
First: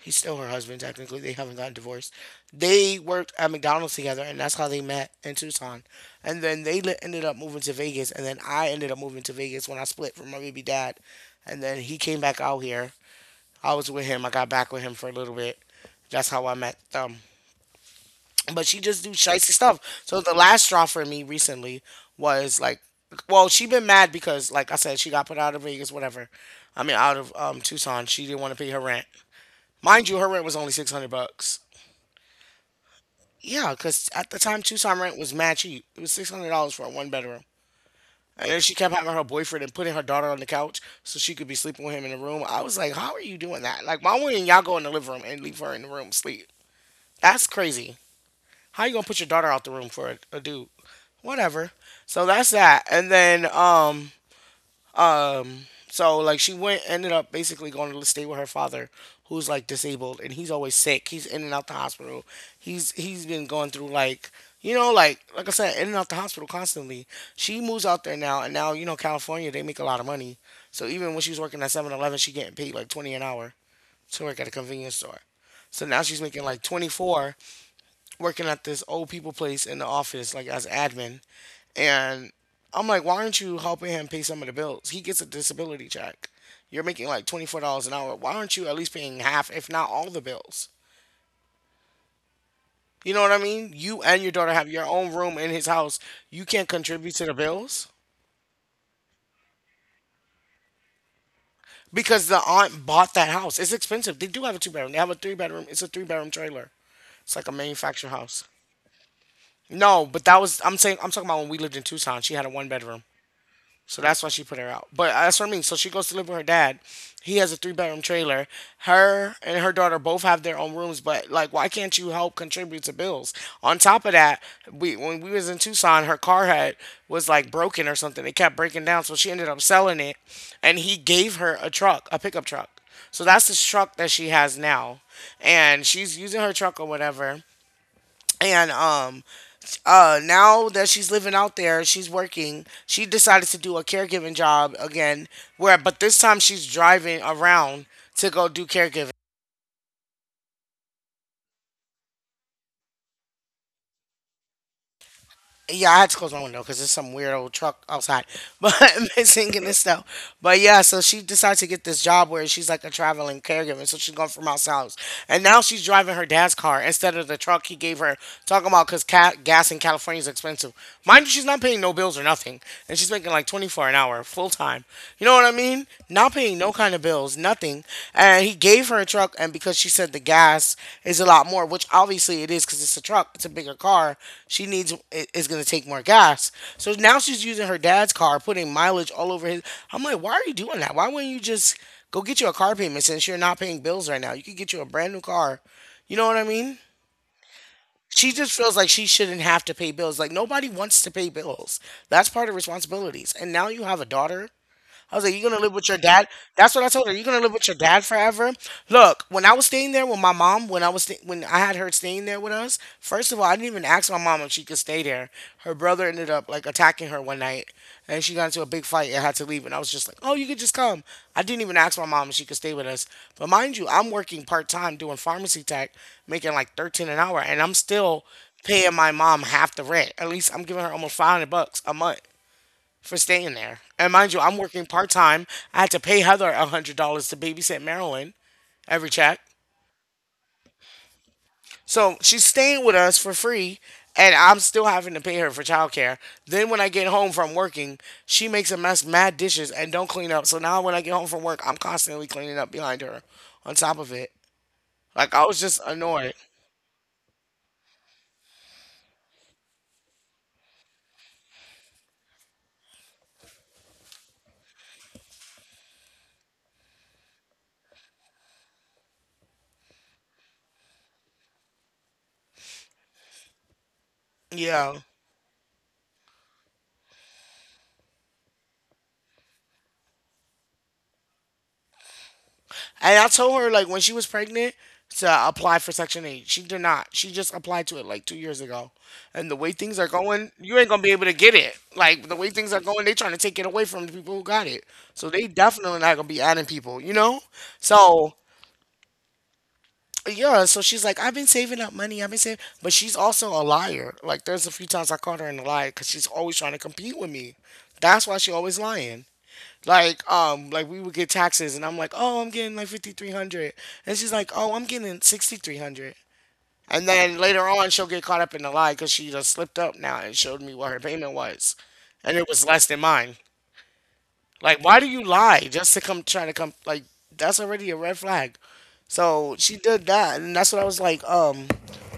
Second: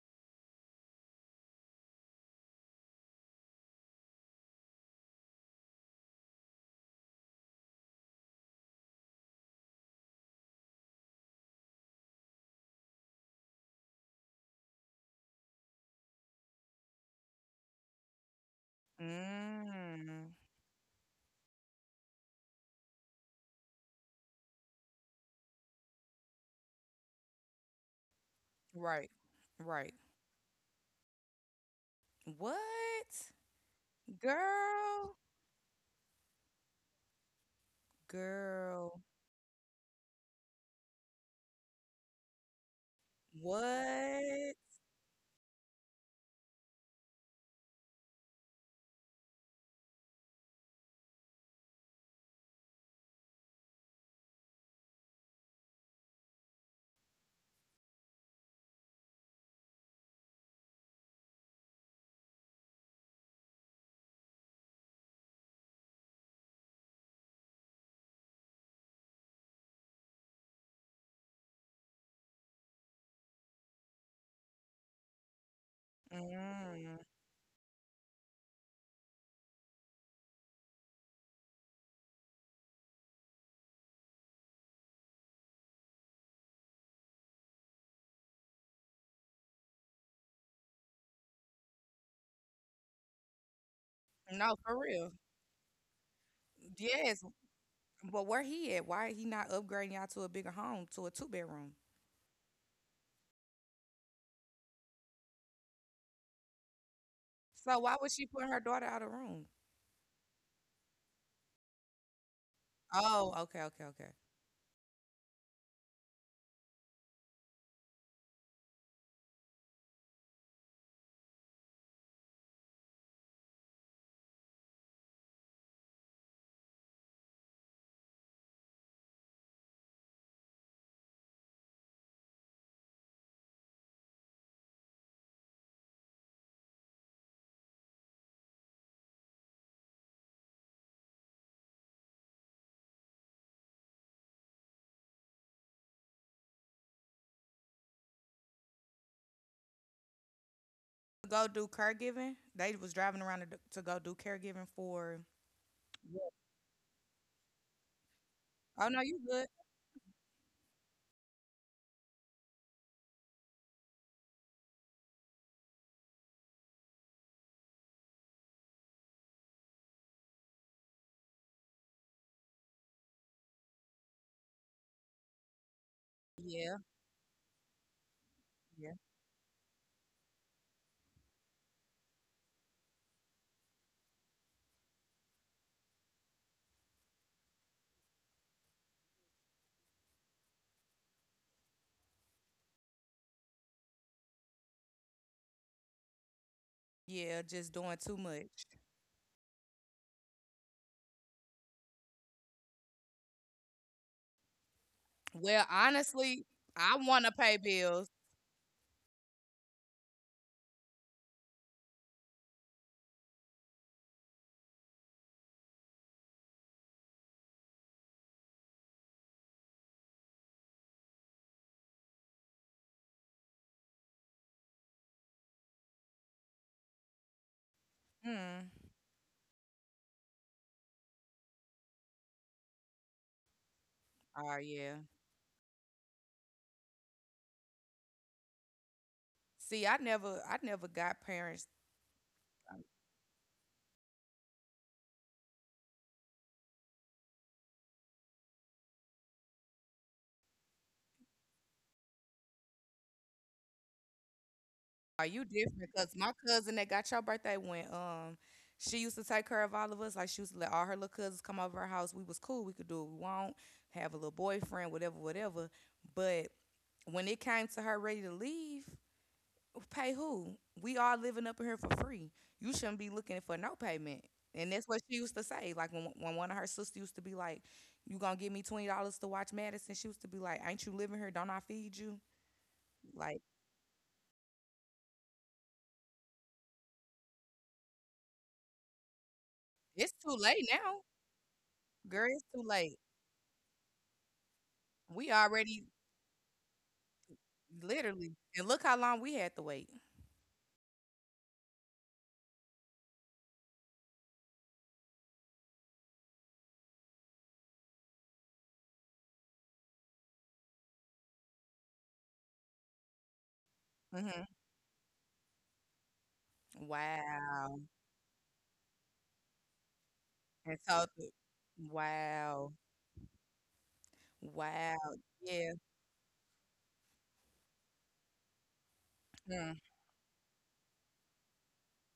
S1: He's still her husband, technically. They haven't gotten divorced. They worked at McDonald's together, and that's how they met in Tucson. And then ended up moving to Vegas, and then I ended up moving to Vegas when I split from my baby dad. And then he came back out here. I was with him. I got back with him for a little bit. That's how I met them. But she just do shicey stuff. So
S2: Mm.
S1: the last straw for me recently was like, well, she been mad because, like I said, she got put out of Vegas, whatever. I mean, out of Tucson. She didn't want to pay her rent.
S2: Right. Right.
S1: Mind you, her rent was only 600 bucks.
S2: What?
S1: Yeah, because at the time, Tucson rent
S2: Girl.
S1: was mad cheap. It was $600 for a one bedroom. And then she kept
S2: Girl.
S1: having her boyfriend and putting her daughter on the couch so she could be sleeping with him in the room. I was like, how are you doing that? Like, why
S2: What?
S1: wouldn't y'all go in the living room and leave her in the room sleep? That's crazy. How you gonna put your daughter out the room for a dude? Whatever. So that's that. And then um, so like she went ended up basically going to stay with her father, who's like disabled and he's always sick. He's in and out the hospital. He's been going through like, you know, like I said, in and out the hospital constantly. She moves out there now, and now, you know, California they make a lot of money. So even when she's working at Seven Eleven, she getting paid like 20 an hour to work at a convenience store. So now she's making like twenty
S2: Mm.
S1: four working at this old people place in the office, like as admin. And I'm like, why aren't you helping him pay some of the bills? He gets a disability check. You're making like $24 an hour. Why aren't you at least paying half, if not all the bills? You know what I mean? You and your daughter
S2: No,
S1: have
S2: for
S1: your own
S2: real.
S1: room in his house. You can't contribute to
S2: Yes.
S1: the bills
S2: But where he at? Why he not upgrading y'all to a bigger home, to a two bedroom?
S1: because the aunt bought that house. It's expensive. They do have a two-bedroom, they have a three bedroom. It's a three-bedroom trailer. It's like a
S2: So why
S1: manufactured
S2: would she
S1: house.
S2: put her daughter out of room?
S1: No, but that was, I'm saying, I'm talking about when we lived in Tucson. She had a one bedroom.
S2: Oh, okay, okay,
S1: So
S2: okay.
S1: that's why she put her out. But that's what I mean. So she goes to live with her dad. He has a three-bedroom trailer. Her and her daughter both have their own rooms, but like why can't you help contribute to bills? On top of that, we when we was in Tucson, her car had was like broken or something. It kept breaking down, so she ended up selling it and he gave her a truck, a pickup truck. So that's the truck that she has now. And she's using her truck or whatever, and now that she's living out there, she's working, she decided to do a caregiving job again where, but this time she's driving around to go do caregiving.
S2: To go do caregiving. They was driving around to, to go do caregiving for.
S1: Yeah, I had to close my window because there's some weird old truck outside, but
S2: Oh no, you good?
S1: singing this stuff. But yeah, so she decided to get this job where she's like a traveling caregiver. So she's going from house to house, and now she's driving her dad's car instead of the truck he gave her. Talking about because gas in California is expensive. Mind you, she's not paying no bills or nothing, and she's making like 24 an hour full time. You know what I mean? I'm paying no
S2: Yeah,
S1: kind of bills, nothing. And he gave
S2: yeah,
S1: her a truck, and because she said the gas is a lot more, which obviously it is because it's a truck, it's a bigger car. She needs it, is going to take more gas. So now she's using her dad's car, putting mileage all over his. I'm like, why are you doing that? Why wouldn't you just go get you a car payment since you're not paying bills right now? You could get you a brand new car. You know what I mean?
S2: yeah. Just doing too
S1: She just
S2: much.
S1: feels like she shouldn't have to pay bills. Like nobody wants to pay bills. That's part of responsibilities. And now you have a daughter. I was like, "You gonna
S2: Well,
S1: live with your dad?"
S2: honestly,
S1: That's what I
S2: I
S1: told her. You
S2: want to
S1: gonna live
S2: pay
S1: with your dad
S2: bills.
S1: forever? Look, when I was staying there with my mom, when when I had her staying there with us, first of all, I didn't even ask my mom if she could stay there. Her brother ended up like attacking her one night, and she got into a big fight and had to leave. And I was just like, "Oh, you could just come." I didn't even ask my mom if she could stay with us. But mind you, I'm working part time doing pharmacy tech, making like 13 an hour, and I'm still
S2: Hmm.
S1: paying my mom half the rent. At least I'm giving her almost 500 bucks a month for staying there. And mind you,
S2: Oh
S1: I'm working
S2: yeah.
S1: part time. I had to pay Heather $100 to babysit Marilyn every check.
S2: See, I never got parents.
S1: So she's staying with us for free, and I'm still having to pay her for childcare. Then when I get home from working, she makes a mess, mad dishes, and don't clean up. So now when I get home from work, I'm constantly cleaning up behind her. On top of it,
S2: Are
S1: like I
S2: you
S1: was just
S2: different? Cause my
S1: annoyed.
S2: cousin that got your birthday went. She used to take care of all of us. Like she used to let all her little cousins come over her house. We was cool. We could do what we want. Have a little boyfriend, whatever, whatever. But when it came to her ready to leave, pay who? We all living up in here for free. You shouldn't be looking for no payment. And that's
S1: Yeah.
S2: what she used to say. Like when one of her sisters used to be like, "You gonna give me $20 to watch Madison?" She used to be like, "Ain't you living here? Don't I feed you?"
S1: And I
S2: Like,
S1: told her like when she was pregnant to apply for Section Eight. She did not. She just applied to it like 2 years ago. And the way things are
S2: it's too
S1: going,
S2: late
S1: you ain't gonna
S2: now,
S1: be able to get it. Like
S2: girl.
S1: the
S2: It's
S1: way
S2: too
S1: things are
S2: late.
S1: going, they trying to take it away from the people who got it. So
S2: We
S1: they
S2: already
S1: definitely not gonna be adding people. You know. So
S2: literally, and look how long we had to wait.
S1: yeah. So she's like, I've been saving up money. I've been saving, but she's also a liar. Like there's a few times I caught her in a lie because she's always trying to compete with me. That's why she always lying. Like we would get taxes, and I'm like, oh, I'm getting like 5,300, and she's
S2: Mhm.
S1: like, oh, I'm getting 6,300, and then later
S2: Wow.
S1: on she'll get caught up in the lie because she just slipped up now and showed me
S2: And
S1: what her
S2: so
S1: payment
S2: th,
S1: was, and it was
S2: wow.
S1: less than mine. Like, why
S2: Wow.
S1: do you lie
S2: Yeah.
S1: just to come try to come? Like, that's already a red flag. So she
S2: Mm,
S1: did that, and that's what I was like,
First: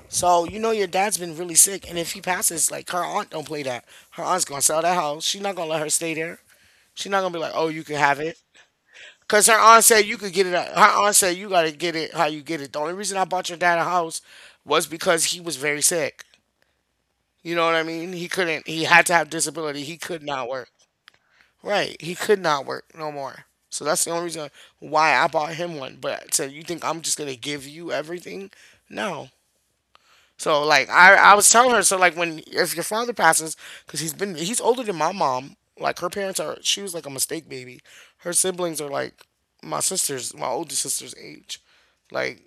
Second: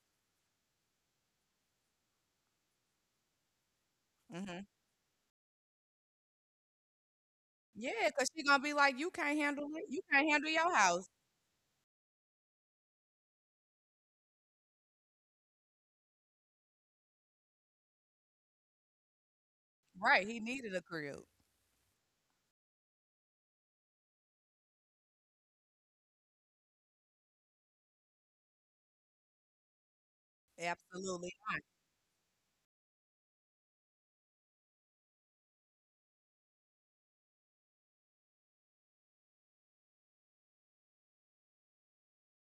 S1: so you know your dad's been really sick, and if he passes, like her aunt don't play that. Her aunt's gonna
S2: mhm.
S1: sell that house. She's not gonna let her stay there. She's not gonna be like, oh, you can
S2: Yeah,
S1: have
S2: 'cause
S1: it.
S2: she gonna be like, "You can't
S1: Cause her
S2: handle
S1: aunt
S2: it. You
S1: said you
S2: can't
S1: could get
S2: handle
S1: it. Her
S2: your house."
S1: aunt said you gotta get it how you get it. The only reason I bought your dad a house was because he was very sick. You know what I mean? He couldn't. He had to have disability. He could
S2: Right, he
S1: not work.
S2: needed a crib.
S1: Right. He could not work no more. So that's the only reason why I bought him one. But so you think I'm just gonna give you everything? No. So like I
S2: Absolutely.
S1: was telling her, so like when, if your father passes, because he's been, he's older than my mom, like her parents are, she was like a mistake baby, her siblings are like my sister's, my older sister's age, like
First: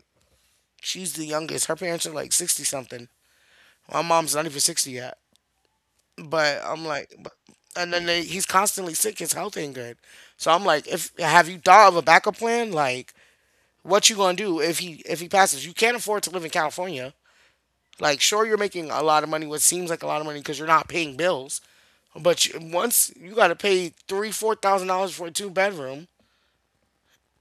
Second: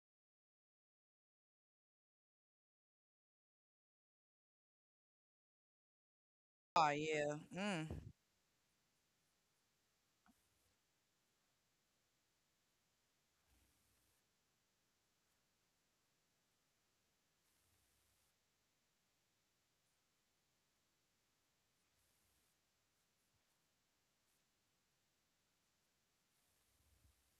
S1: she's the youngest, her parents are like 60 something, my mom's not even 60 yet, but I'm
S2: Oh,
S1: like, but,
S2: yeah. Mm.
S1: and then they, he's constantly sick, his health ain't good. So I'm like, if, have you thought of a backup plan? Like what you gonna do if he, if he passes, you can't afford to live in California. Like, sure, you're making a lot of money, what seems like a lot of money, because you're not paying bills. But you, once you got to pay three, $4,000 for a two bedroom,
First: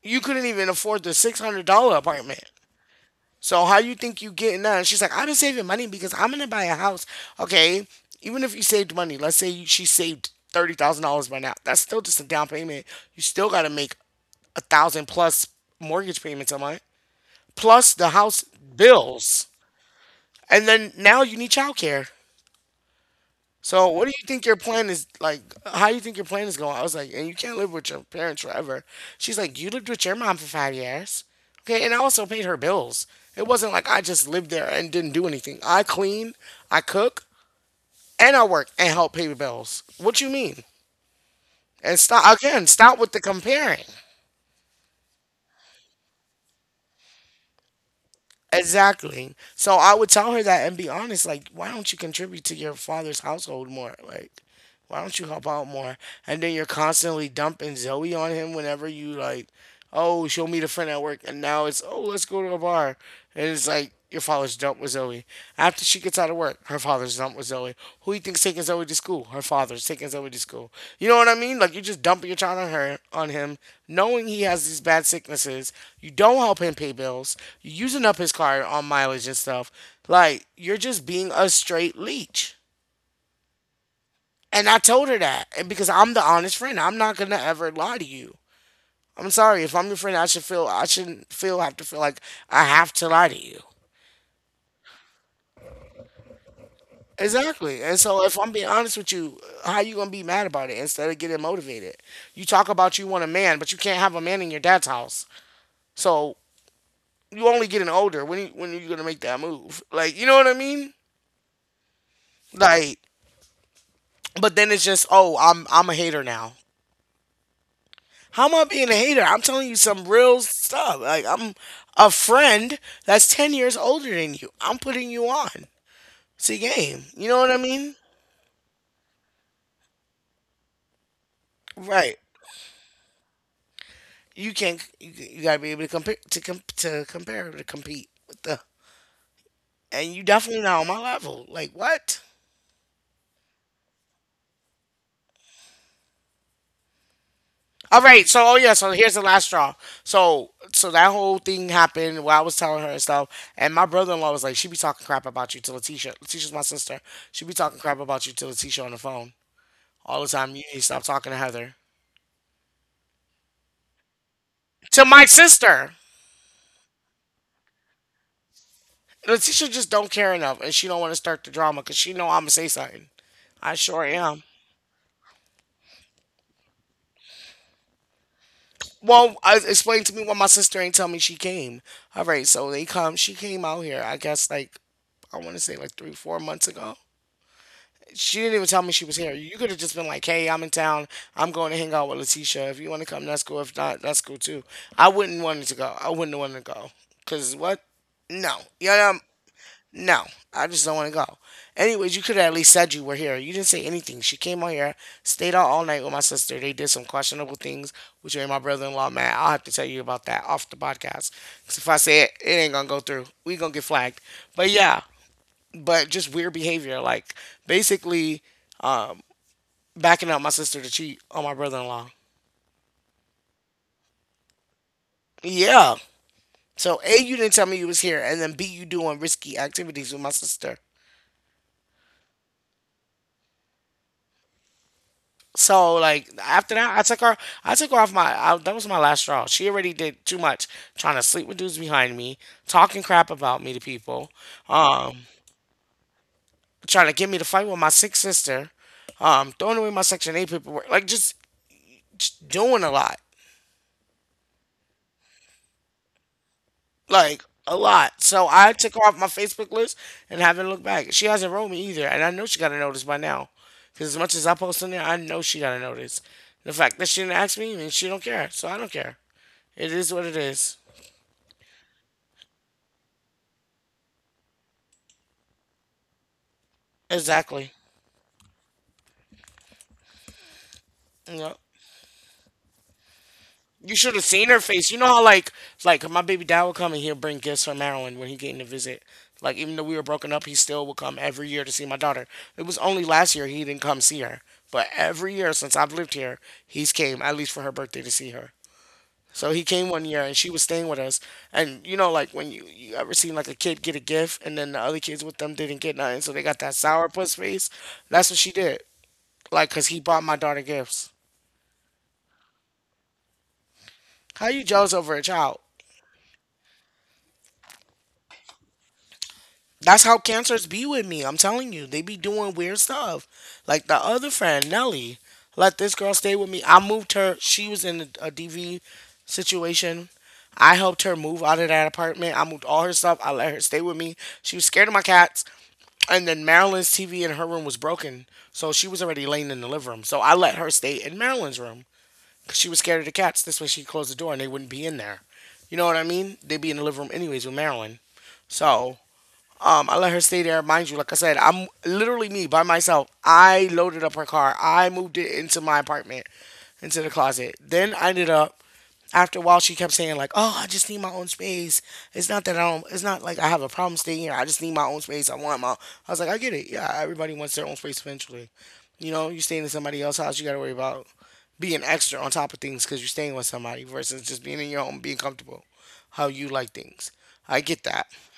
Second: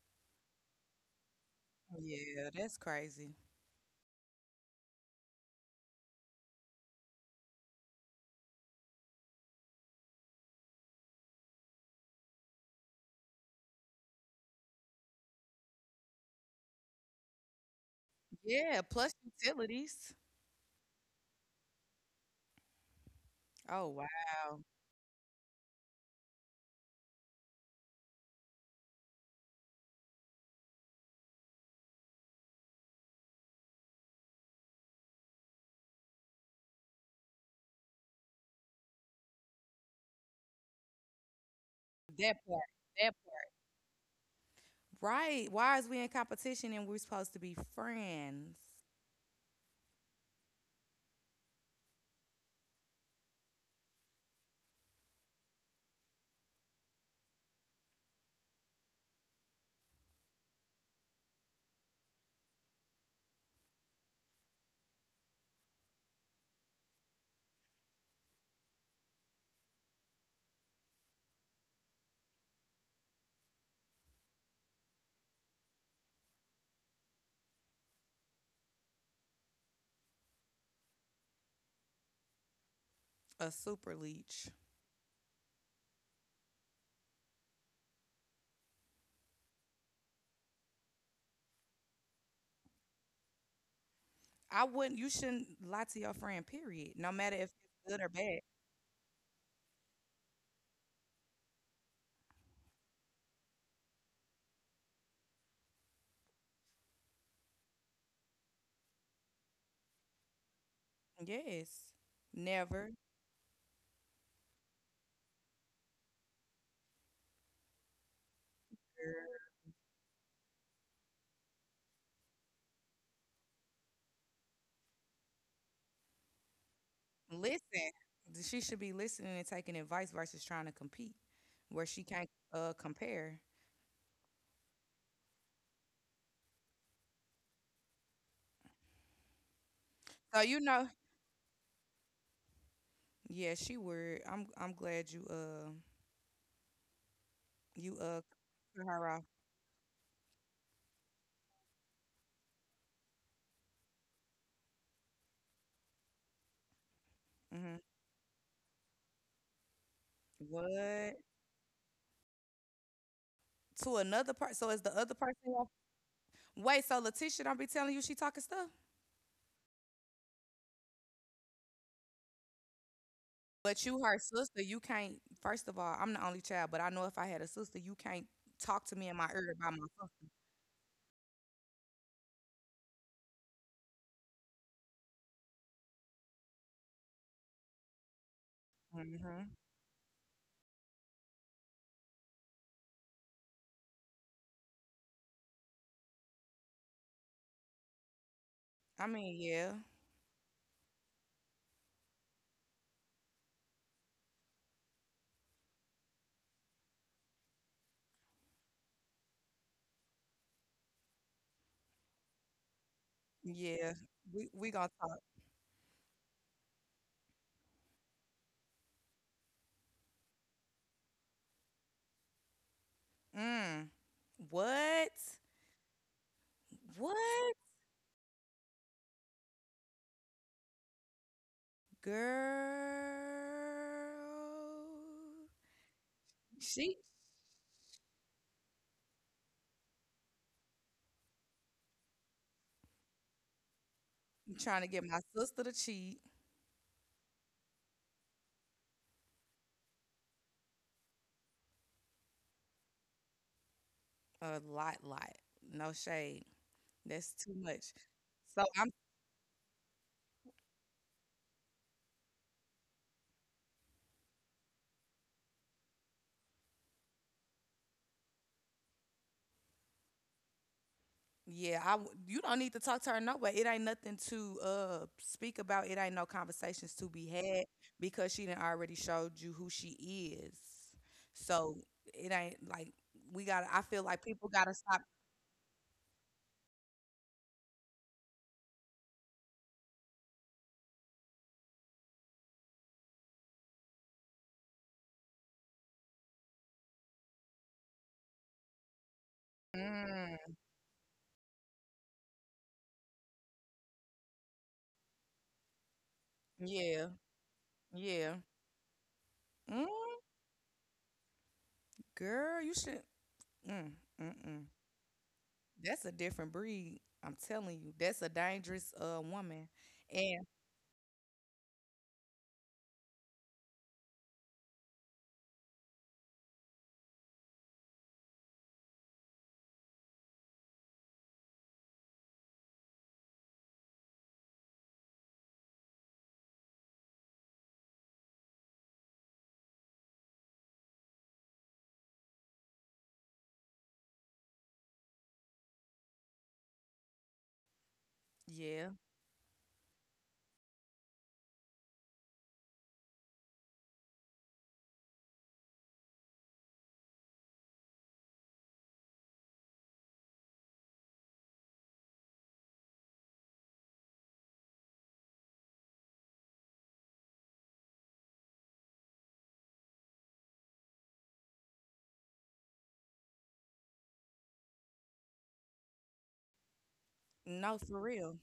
S1: you couldn't even afford the $600 apartment.
S2: Yeah, that's crazy.
S1: So how you think you getting that? And she's like, I've been saving money because I'm gonna buy a house. Okay, even if you saved money, let's say you, she saved $30,000 by now, that's still just a down payment. You still got to make a thousand plus mortgage payments a month, plus the house
S2: Yeah, plus
S1: bills,
S2: utilities.
S1: and then now you need childcare.
S2: Oh,
S1: So what do you think your
S2: wow.
S1: plan is like? How do you think your plan is going? I was like, and you can't live with your parents forever. She's like, you lived with your mom for 5 years, okay, and I also paid her bills. It wasn't like I just lived there and didn't do anything. I clean, I cook, and I work and help pay the bills. What you mean? And
S2: That
S1: stop again.
S2: part.
S1: Stop with
S2: That
S1: the
S2: part.
S1: comparing.
S2: Right. Why is we in competition and we're supposed to be friends?
S1: Exactly. So I would tell her that and be honest. Like, why don't you contribute to your father's household more? Like, why don't you help out more? And then you're constantly dumping Zoe on him whenever you, like, oh, she'll meet a friend at work, and now it's, oh, let's go to a bar, and it's like your father's dumped with Zoe. After she gets out of work, her father's dumped with Zoe. Who you think's taking Zoe to school? Her father's taking Zoe to school. You know what I mean? Like you're just dumping your child on her, on him, knowing he has these bad sicknesses. You don't help him pay bills. You're using up his card on mileage and stuff. Like you're just being a straight leech.
S2: A super leech.
S1: And I told her that, and because I'm the honest friend, I'm not gonna ever lie to you. I'm sorry, if I'm your friend, I should feel, I shouldn't feel, have to feel like I have to lie to you.
S2: I wouldn't. You shouldn't lie to your friend. Period. No matter if it's
S1: Exactly. And
S2: good or
S1: so if
S2: bad.
S1: I'm being honest with you, how you gonna be mad about it instead of getting motivated? You talk about you want a man, but you can't have a man in your dad's house. So you only getting older. When you, when are you gonna make that move? Like, you know what I mean?
S2: Yes. Never,
S1: Like, but then it's just, oh, I'm a hater now. How am I being a hater? I'm telling you some real stuff. Like I'm a friend that's 10 years older than you. I'm putting you on. It's a game. You know what I
S2: listen.
S1: mean?
S2: She should be listening and taking advice versus trying to compete, where she
S1: Right.
S2: can't compare.
S1: You can't. You gotta be able to compare to to compare to compete with the. And you
S2: So you
S1: definitely not on
S2: know,
S1: my level. Like what?
S2: yeah, she would. I'm glad you you
S1: All
S2: uh
S1: right. So, oh yeah.
S2: cut
S1: So
S2: her
S1: here's
S2: off.
S1: the last straw. So that whole thing happened while I was telling her and stuff. And my brother in law was like, she be talking crap about you to Letitia. Letitia's my sister. She be talking
S2: Hmm.
S1: crap about you to Letitia on the phone all the time. You need to stop
S2: What
S1: talking to Heather.
S2: to another part? So is the
S1: To
S2: other
S1: my
S2: person?
S1: sister,
S2: Wait, so Letitia don't be telling you she talking stuff?
S1: Letitia just don't care enough, and she don't want to start the drama because she know I'm gonna say something. I
S2: But you
S1: sure
S2: her
S1: am.
S2: sister, you can't, first of all, I'm the only child, but I know if I had a sister, you can't talk to me in my
S1: Well,
S2: ear
S1: I,
S2: about
S1: explain to me why my sister ain't tell me she came. All right, so they come. She came out here. I guess, like, I want to say like three, 4 months ago. She didn't even tell me
S2: my.
S1: she was here.
S2: Mhm.
S1: You could have just been like, "Hey, I'm in town. I'm going to hang out with Letitia. If you want to come, that's cool. If not, that's cool too." I wouldn't want to go. I wouldn't want to go. Cause what? No. You
S2: I
S1: know,
S2: mean, yeah.
S1: no, I just don't want to go. Anyways, you could have at least said you were here. You didn't say anything. She came on here, stayed out all night with my sister. They did some questionable things, which made my brother in law mad. I'll have to tell you about that off the podcast. Because if I say it, it ain't going to go through. We going to get
S2: Yeah.
S1: flagged.
S2: We
S1: But
S2: gonna
S1: yeah,
S2: talk.
S1: but just weird behavior. Like basically, um, backing up my sister to cheat on my brother in law.
S2: Mm. What?
S1: Yeah. So,
S2: What?
S1: A, you didn't tell me you was here. And then B, you doing risky activities with my sister.
S2: Girl.
S1: So like after
S2: She
S1: that, I took her off my, I, that was my last straw. She already did too much, trying to sleep with dudes behind me, talking crap about me to people,
S2: trying to get my
S1: um,
S2: sister to cheat.
S1: trying to get me to fight with my sick sister, throwing away my Section Eight paperwork, like just doing a lot,
S2: A lot, lot. No shade. That's
S1: like
S2: too
S1: a
S2: much.
S1: lot. So
S2: So
S1: I
S2: I'm,
S1: took her off my Facebook list and haven't looked back. She hasn't wrote me either, and I know she got a notice by now, because as much as I post in there, I know she got a notice. The fact that she didn't ask me means she don't care, so I don't care. It is what it is.
S2: yeah, you don't need to talk to her no way. It ain't nothing to speak about. It ain't no conversations to be had
S1: Exactly.
S2: because she done already showed you who she is.
S1: Yeah.
S2: So it ain't like we got to. I
S1: You
S2: feel
S1: should
S2: like
S1: have
S2: people
S1: seen her
S2: gotta
S1: face. You
S2: stop.
S1: know how, like my baby dad would come and he'll bring gifts from Maryland when he came to visit. Like even though we were broken up, he still would come every year to see my daughter. It was only last year he didn't come see her. But every year since I've lived here, he's came at least for her birthday to see her. So he came one year and she
S2: Mm,
S1: was staying with us. And you know, like when you ever seen like a kid get a gift and then the other kids with them didn't get nothing, so they got that
S2: yeah,
S1: sourpuss face. That's
S2: yeah.
S1: what she did. Like,
S2: Mm,
S1: cause he bought my daughter gifts.
S2: girl, you should. Mm,
S1: How
S2: mm-mm.
S1: you jealous over a child?
S2: That's a different breed. I'm telling you, that's a dangerous woman.
S1: That's how
S2: And
S1: cancers be with me. I'm telling you, they be doing weird stuff. Like the other friend, Nelly, let this girl stay with me. I moved her. She was in a, DV situation. I helped her move out of that apartment. I moved all her stuff. I let her stay with me. She was scared of my cats. And then Marilyn's TV in her room was broken. So she was already laying in the living room. So I let her stay in Marilyn's room because she was scared of the cats. This way she closed the door and they wouldn't be in there. You know what I mean? They'd be in the living room anyways with Marilyn.
S2: yeah,
S1: So, I let her stay there. Mind you, like I said, I'm literally me by myself. I loaded up her car. I moved it into my apartment, into the closet. Then I ended up, after a while she kept saying like, "Oh, I just need my own space. It's not that I don't. It's not like I have a problem staying here. I just need my own space. I want my." I was like, "I get it. Yeah, everybody wants their own space eventually. You know, you staying in somebody else's house, you got to worry about being extra on top of things because you're staying with somebody versus just being in your home, being comfortable, how you like things. I
S2: no,
S1: get
S2: for
S1: that."
S2: real,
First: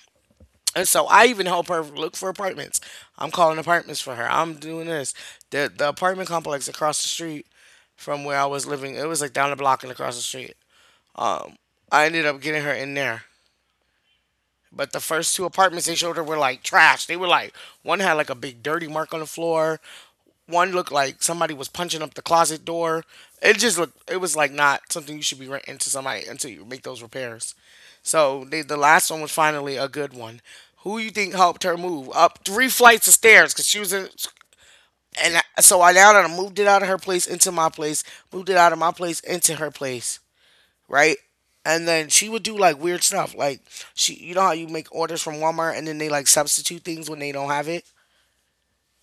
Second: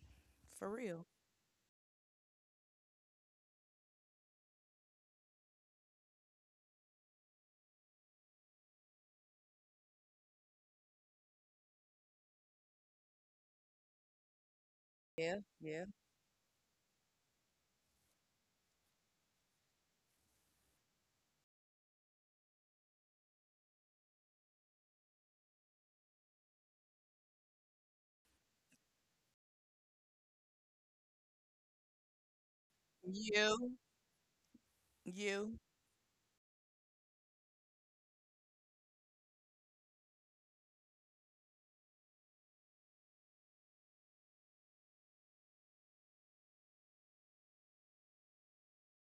S2: for
S1: And
S2: real.
S1: so I even help her look for apartments. I'm calling apartments for her. I'm doing this. The apartment complex across the street from where I was living, it was like down the block and across the street. Um, I ended up getting her in there. But the first
S2: Yeah,
S1: two
S2: yeah.
S1: apartments they showed her were like trash. They were like one had like a big dirty mark on the floor. One looked like somebody was punching up the closet door. It just looked it was like not something you should be renting to somebody until you make those repairs. So they, the last one was finally a good one. Who you think helped her move up three flights of stairs because
S2: You,
S1: she was in, and
S2: you.
S1: I, so I now that I moved it out of her place into my place, moved it out of my place into her place, right? And then she would do like weird stuff, like she, you know how you make orders from Walmart and then they like substitute things when they don't have it.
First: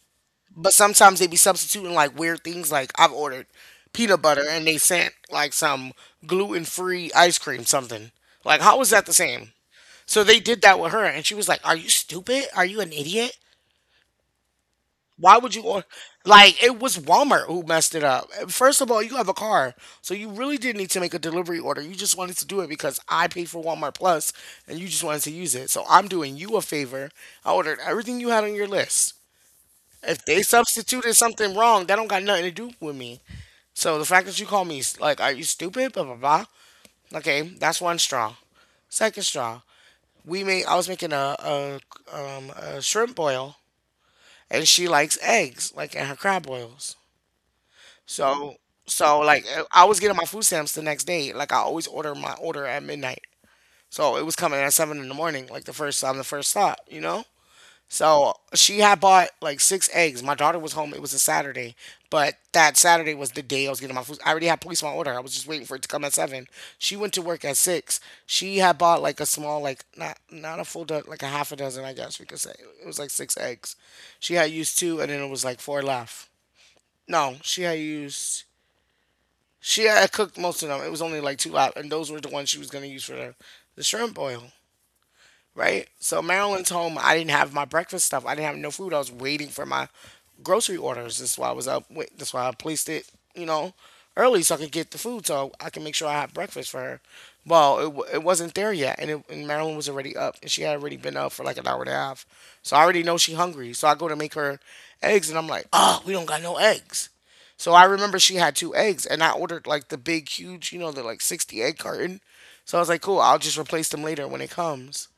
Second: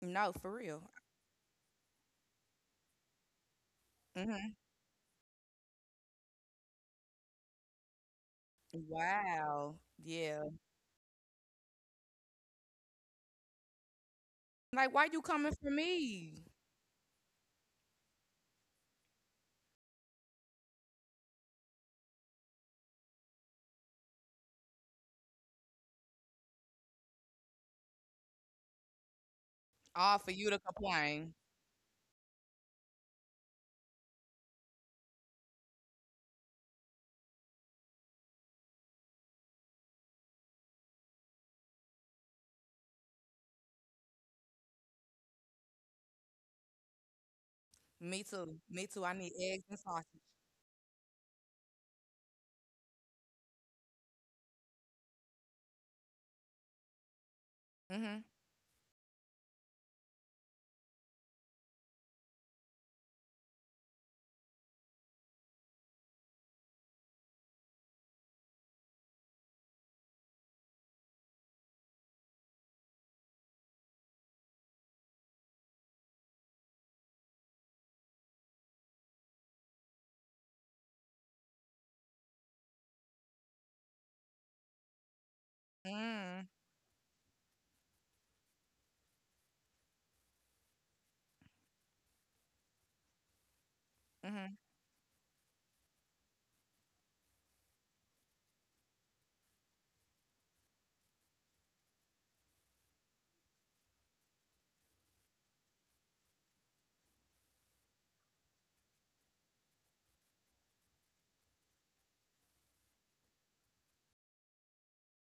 S2: No, for
S1: But
S2: real.
S1: sometimes they be substituting like weird things. Like I've ordered peanut butter
S2: Hmm.
S1: and they sent like some gluten free ice cream, something. Like, how is that the same?
S2: Wow.
S1: So they
S2: Yeah.
S1: did that with her and she was like, "Are you stupid? Are you an idiot?
S2: Like, why you
S1: Why would
S2: coming
S1: you
S2: for
S1: order?
S2: me?
S1: Like, it was Walmart who messed it up. First of all, you have a car. So you really didn't need to make a delivery order. You just wanted to do it because I paid for Walmart Plus and you just wanted to use it. So I'm doing you a favor. I ordered everything you had on your list.
S2: All
S1: If
S2: for
S1: they
S2: you to
S1: substituted
S2: complain.
S1: something wrong, that don't got nothing to do with me." So the fact that you call me s- like, are you stupid? Blah blah blah. Okay, that's one straw. Second straw, we made. I was making a shrimp boil, and she likes eggs, like in her crab boils.
S2: Me too.
S1: So
S2: Me too. I
S1: so
S2: need
S1: like
S2: eggs and
S1: I was getting
S2: sausage.
S1: my food stamps the next day. Like I always order my order at midnight. So it was coming at seven in the morning, like the first time, the first stop, you know.
S2: Mm-hmm.
S1: So she had bought like six eggs. My daughter was home. It was a Saturday, but that Saturday was the day I was getting my food. I already had police on order. I was just waiting for it to come at seven. She went to work at six. She had bought like a small, like not a full, like a half a dozen, I guess we could say. It was like six eggs. She had used two, and then it was like four left. No, she had used. She had cooked most of them. It was only like two left, and those were the ones she was gonna use for the shrimp boil, right? So
S2: Mm.
S1: Marilyn's home. I didn't have my breakfast stuff. I didn't have no food. I was waiting for my grocery orders. That's why I was up. Wait, that's why I placed it, you know, early
S2: Mm-hmm.
S1: so I could get the food so I can make sure I have breakfast for her. Well, it wasn't there yet, and Marilyn was already up, and she had already been up for like an hour and a half. So I already know she hungry. So I go to make her eggs, and I'm like, oh, we don't got no eggs. So I remember she had two eggs, and I ordered like the big, huge, you know, the like 60 egg carton. So I was like, cool, I'll just replace them later when it comes.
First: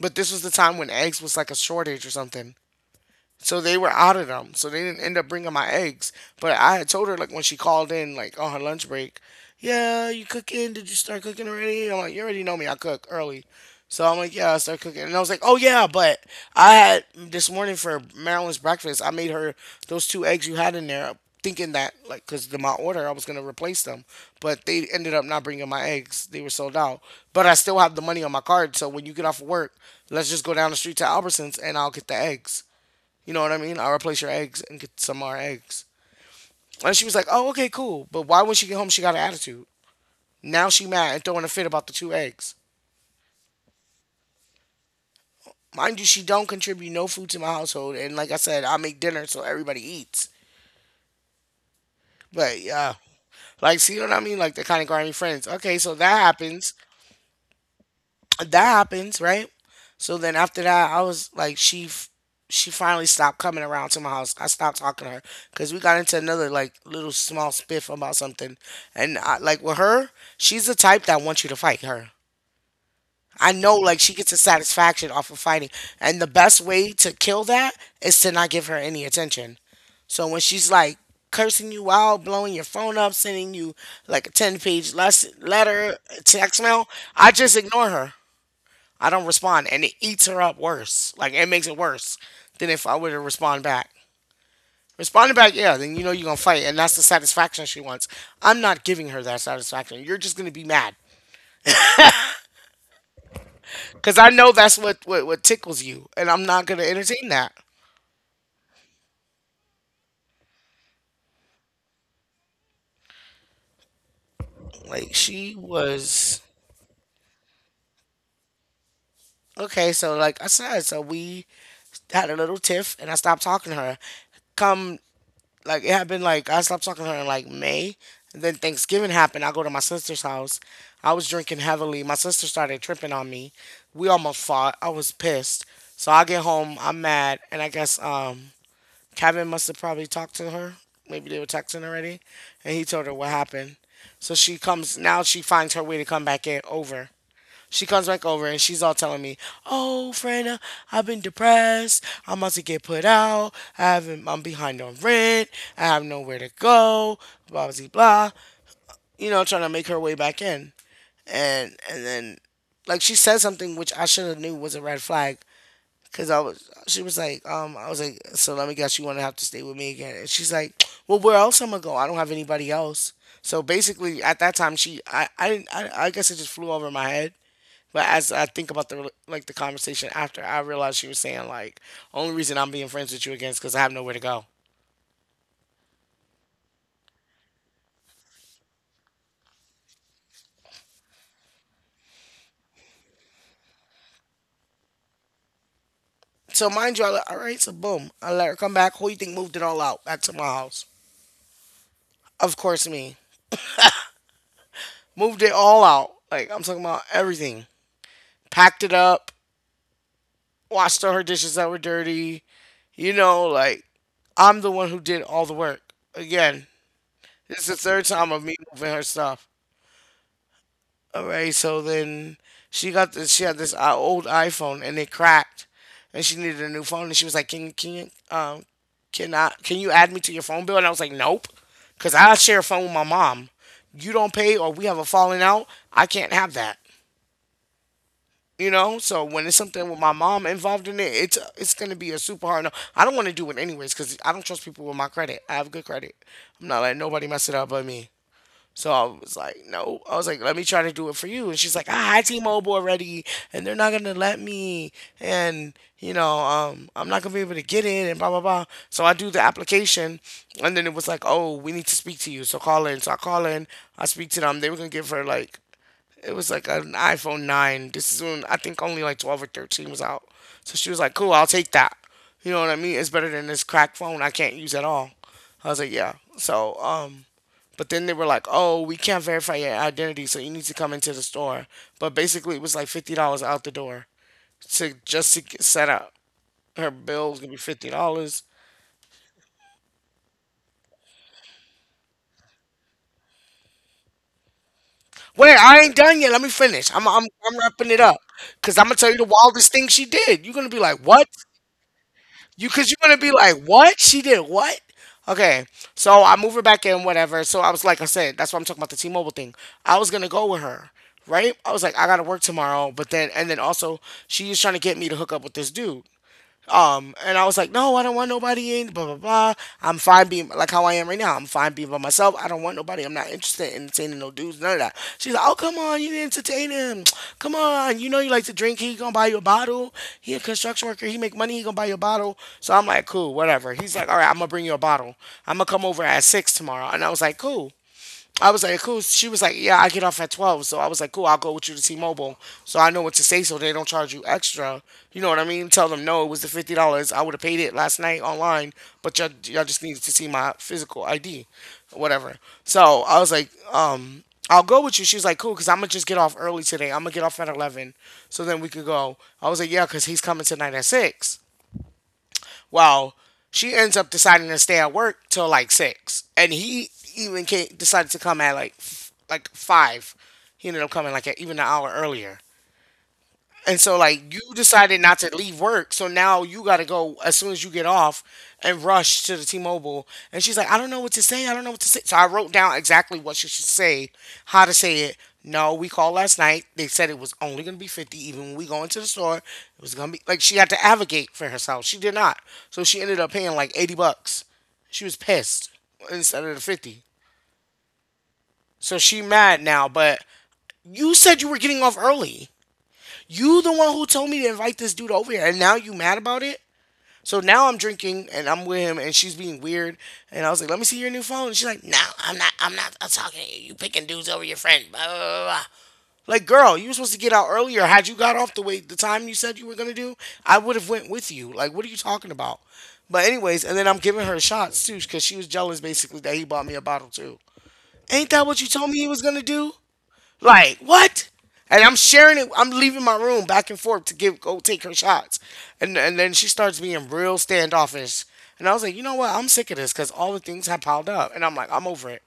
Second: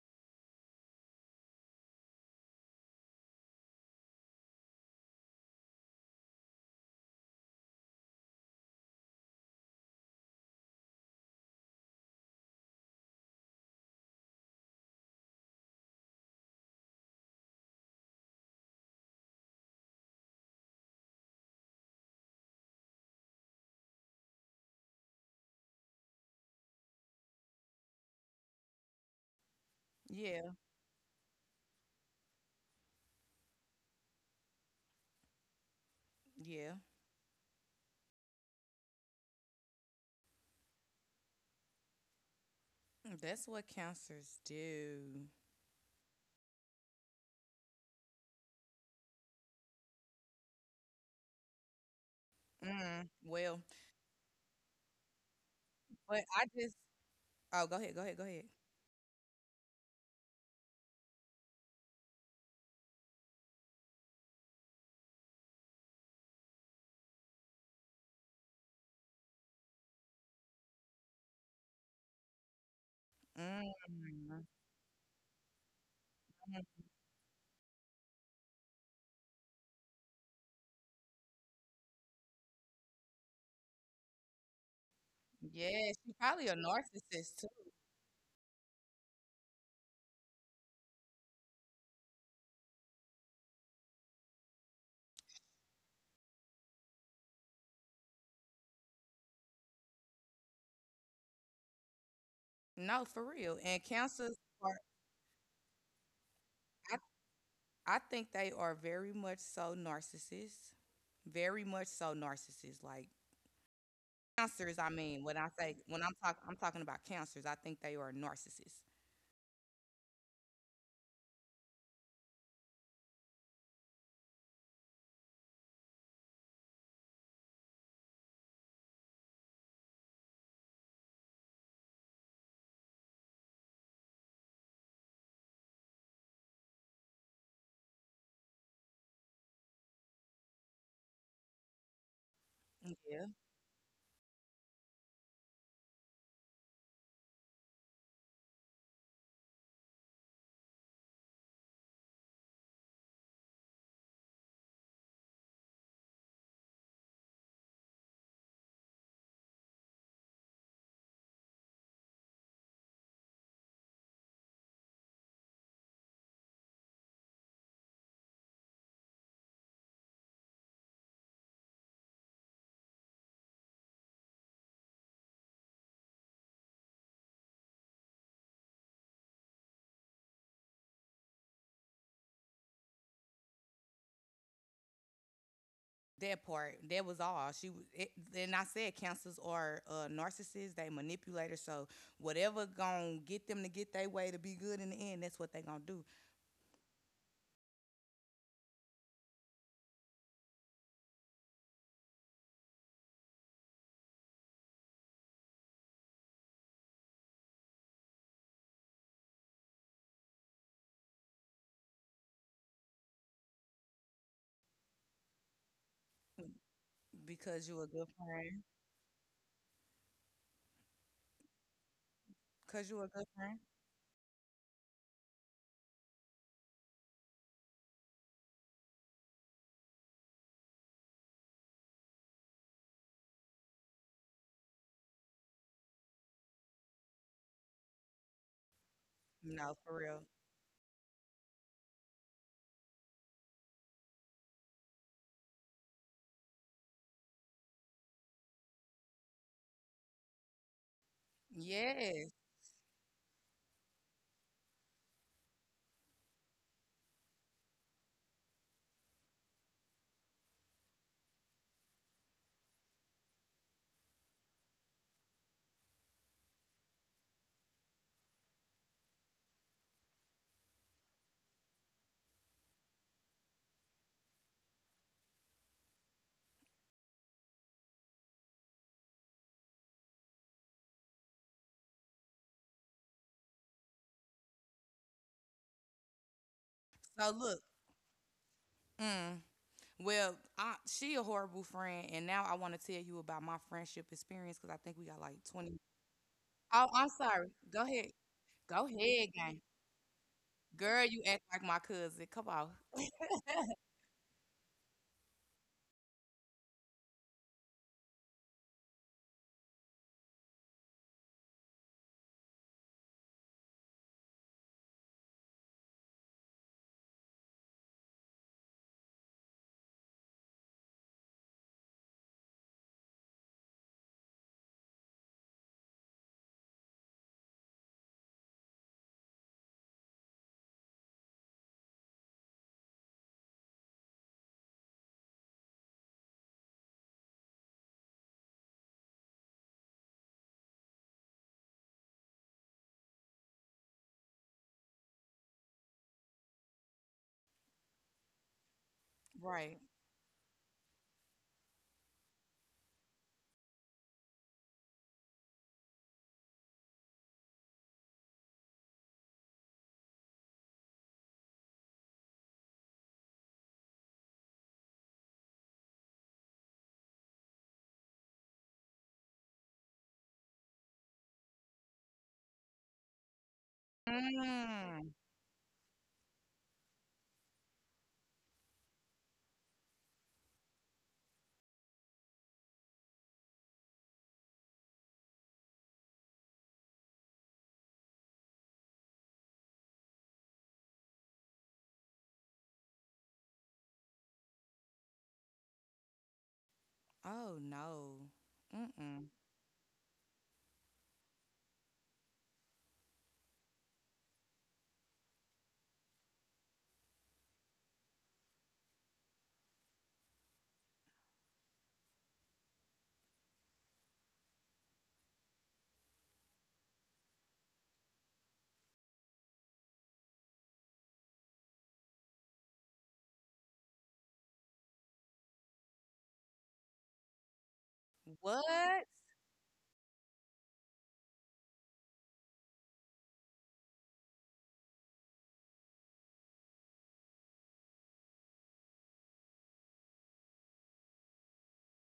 S1: But this was the time when eggs was like a shortage or something. So they were out of them. So they didn't end up bringing my eggs. But I had told her like when she called in like on her lunch break, yeah, you cooking? Did you start cooking already? I'm like, you already know me. I cook early. So I'm like, yeah, I start cooking. And I was like, oh yeah, but I had this morning for Marilyn's breakfast. I made her those two eggs you had in there, thinking that like because my order I was gonna replace them, but they ended up not bringing my eggs. They were sold out. But I still have the money on my card. So when you get off of work, let's just
S2: Yeah.
S1: go down the street to Albertsons and I'll get the eggs. You know what I mean? I'll replace your eggs and get some more eggs.
S2: Yeah.
S1: And she was like, oh, okay, cool. But why when she get home, she got an attitude. Now she mad and throwing a fit about the two eggs.
S2: That's what counselors do.
S1: Mind you, she don't contribute no food to my household. And like I said, I make dinner so everybody eats. But yeah,
S2: Mm. Well,
S1: like, see what I mean? Like, they're kind of grimy friends. Okay, so that
S2: but I just.
S1: happens.
S2: Oh, go ahead. Go ahead. Go ahead.
S1: That happens, right? So then after that, I was like, she finally stopped coming around to my house. I stopped talking to her because we got into another like little small spiff about something, and I, like with her, she's the type that wants you to fight her. I know, like she gets a
S2: Mm.
S1: satisfaction off of fighting, and the best way to kill that is to not give her any attention. So when she's like cursing you out, blowing your phone up, sending you like a ten-page lesson,
S2: Yeah,
S1: letter,
S2: she's probably a
S1: text mail, I
S2: narcissist too.
S1: just ignore her. I don't respond, and it eats her up worse. Like it makes it worse than if I were to respond back. Responding back, yeah, then you know you're gonna fight, and that's the satisfaction she wants. I'm not giving her that satisfaction. You're just gonna be mad
S2: No, for real. And
S1: because I
S2: counselors
S1: know that's
S2: are.
S1: what tickles you, and I'm not gonna entertain that.
S2: I think they are very much so narcissists, very much so narcissists. Like cancers, I
S1: Like
S2: mean, when I
S1: she
S2: say, when
S1: was
S2: I'm talking about cancers. I think they are narcissists.
S1: okay. So like I said, so we had a little tiff, and I stopped talking to her. Come like it happened like I stopped talking to her in like May. And then Thanksgiving happened. I go to my sister's house. I was drinking heavily. My sister started tripping on me. We almost fought. I was pissed. So I get home, I'm mad, and I guess Kevin must have probably talked to her. Maybe they were texting already. And he told her what happened. So she comes now she finds her way to come back in over. She comes back over and she's all telling me, "Oh, Frana, I've been depressed. I'm about to get put out. I haven't. I'm behind on rent. I have nowhere to go. Blah blah blah." You know, trying to make her way back in, and then like she said something which I should have knew was a red flag because I was. She was like, I was like, so let me guess, you want to have to stay with me again? And she's like, well, where else am I gonna go? I don't have anybody else. So basically, at that time, she, I, didn't, I guess it just flew over my head but as I think about the like the conversation after, I realized she was saying like, only reason I'm being friends with you again is because I have nowhere to go.
S2: That part, that was all. She was. It, and I said cancers are narcissists. They manipulators. So whatever gonna get them to get their way to be good in the end, that's what they gonna do.
S1: So mind you, I let, all right, so boom, I let her come back. Who you think moved it all out back to my house? Of course, me. Moved it all out. Like I'm talking about everything. Packed it up. Washed all her dishes that were dirty. You know, like I'm the one who did all the work. Again, this is
S2: Because
S1: the
S2: you a
S1: third
S2: good.
S1: time of me moving her stuff. All right, so then she
S2: Because you a
S1: got
S2: good.
S1: this. She had this old iPhone and it cracked, and she needed a new phone. And she was like, "Can you add me to your phone bill?" And I was like, "Nope, because I share a phone with my mom. You don't pay, or we have a falling out. I can't have that." You know, so when it's
S2: No,
S1: something
S2: for
S1: with my
S2: real.
S1: mom involved in it, it's gonna be a super hard no. I don't want to do it anyways because I don't trust people with my credit. I have good credit. I'm not letting nobody mess it up but me. So I was like, no. I was like, let me try to do it for you. And she's like, ah, I
S2: Yes.
S1: T-Mobile already, and they're not gonna let me, and I'm not gonna be able to get in, and blah blah blah. So I do the application, and then it was like, oh, we need to speak to you, so call in. So I call in, I speak to them. They were gonna give her like, it was like an iPhone nine. This is when I think only like 12 or 13 was out. So she was like, cool, I'll take that. You know what I mean? It's better than this crack phone I can't use at all. I was like, yeah. But then they were like, "Oh, we can't verify your identity, so you need to come into the store." But basically, it was like $50 out the door to just to get set up. Her bill
S2: So
S1: was gonna be
S2: look.
S1: $50.
S2: Mm, well, I, she a horrible friend, and now I want to tell you about my friendship experience because I think we got like
S1: Wait, I
S2: 20.
S1: ain't done yet. Let me finish.
S2: Oh,
S1: I'm
S2: I'm
S1: I'm
S2: sorry.
S1: I'm
S2: Go
S1: wrapping it
S2: ahead.
S1: up because I'm
S2: Go
S1: gonna tell you the
S2: ahead, gang.
S1: wildest thing she did. You're gonna be like,
S2: Girl, you
S1: "What?"
S2: act like my cousin. Come
S1: You,
S2: on.
S1: because you're gonna be like, what? She did what? Okay, so I move her back in, whatever. So I was like I said, that's why I'm talking about the T-Mobile thing. I was gonna go with her, right? I was like, I gotta work tomorrow, but then and then also she is trying to get me to hook up with this dude. And I was like, no, I don't want nobody in, blah, blah, blah. I'm fine being like how I am right now. I'm fine being by myself. I don't want nobody. I'm not interested in entertaining no dudes, none of that. She's like, oh, come on, you didn't entertain him. Come on. You know you like to drink. He gonna buy you a bottle. He a construction worker. He make money. He gonna buy you a bottle. So I'm like, cool, whatever. He's like, all right, I'm gonna bring you a bottle. I'm gonna come over at six tomorrow. And I was like, cool. I was like, cool. She was like, yeah, I get off at 12. So I was like, cool, I'll go with you to T Mobile. So I know what to say so they don't charge you extra. You know what I mean? Tell them, no, it was the $50. I would have paid it last night online, but y'all just
S2: Right.
S1: needed to see my physical ID, whatever. So I was like, I'll go with you. She was like, cool, because I'm going to just get off early today. I'm going to get off at 11 so then we could go. I was like, yeah, because he's coming tonight at 6. Well, she ends up deciding to stay at work till like six, and he even came, decided to come at like like five. He ended up coming like a, even an hour earlier. And so like you decided
S2: Mm.
S1: not to leave work, so now you got to go as soon as you get off and rush to the T-Mobile. And she's like, "I don't know what to say. I don't know what to say." So I wrote down exactly what she should say, how to say it. No, we called last night. They said it was only going to be 50 even when we go into the store. It was going to be like she had to advocate for herself. She did not. So she ended up paying like 80 bucks. She was pissed instead of the 50.
S2: Oh no.
S1: So she
S2: Mm-mm.
S1: mad now, but you said you were getting off early. You the one who told me to invite this dude over here, and now you mad about it? So now I'm drinking and I'm with him, and she's being weird. And I was like, "Let me see your new phone." And she's like, "No, I'm not. I'm talking to you. You picking dudes over your friend." Blah, blah, blah, blah. Like, girl, you were supposed to get out earlier. Had you got off the way the time you said you were gonna do, I would have went with you. Like, what are you talking about? But anyways, and then I'm giving her shots too, cause she was jealous basically that he bought me a bottle too. Ain't that what you told me he
S2: What?
S1: was gonna do? Like what? And I'm sharing it. I'm leaving my room back and forth to give go take her shots, and then she starts being real standoffish. And I was like, you know what? I'm sick of this because all the things have piled up, and I'm like, I'm over it.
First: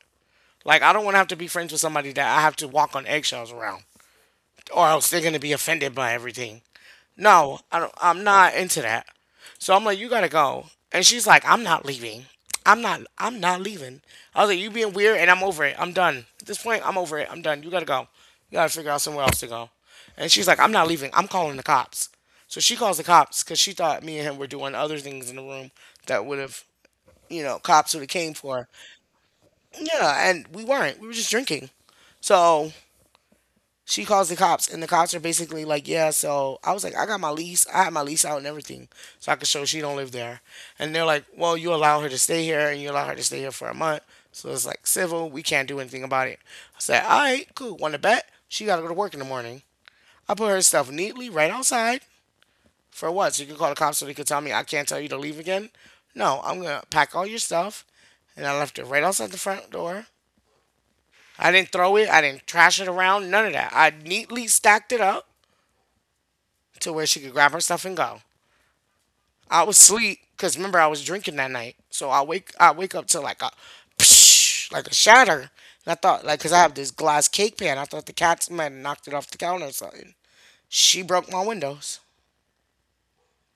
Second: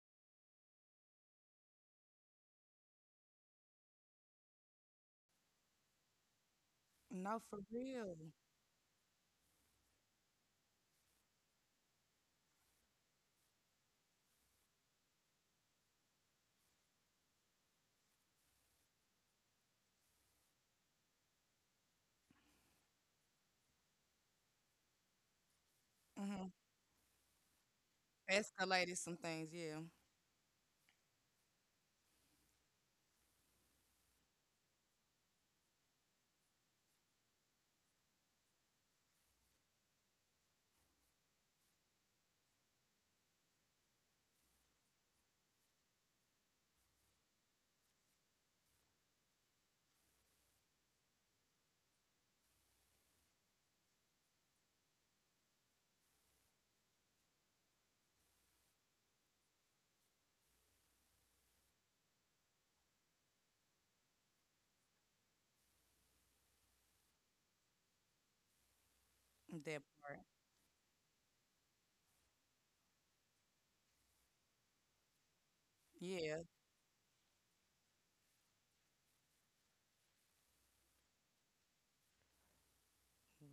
S1: Like I don't want to have to be friends with somebody that I have to walk on eggshells around or else they're gonna be offended by everything.
S2: No,
S1: No,
S2: for real.
S1: I'm not into that. So I'm like, you gotta go. And she's like, I'm not leaving. I'm not leaving. I was like, you being weird, and I'm over it. I'm done. At this point, I'm over it. I'm done. You gotta go. You gotta figure out somewhere else to go. And she's like, I'm not leaving. I'm calling the cops. So she calls the cops because she thought me and him were doing other things in the room that would
S2: Hmm.
S1: have, cops would have came for her.
S2: Escalated some things, yeah.
S1: Yeah, and we weren't. We were just drinking. So she calls the cops and the cops are basically like, yeah. So I was like, I got my lease. I had my lease out and everything so I could show she don't live there. And they're like, well, you allow her to stay here and you allow her to stay here for a month, so it's like civil, we can't do anything about it. I said, all right, cool, want to bet she got to go to work in the morning. I put her stuff neatly right outside. For what? So you can call the cops so they can tell me I can't tell you to leave again? No, I'm gonna pack all your stuff. And I left it right outside the front door. I didn't throw it. I didn't trash it around. None of that. I neatly stacked it up to where she could grab her stuff and go. I was
S2: That
S1: asleep
S2: part.
S1: because remember I was drinking that night, so I wake up to like a psh, like a shatter. And I thought like
S2: Yeah.
S1: because I have this glass cake pan, I thought the cats might have knocked it off the counter or something. She broke my windows.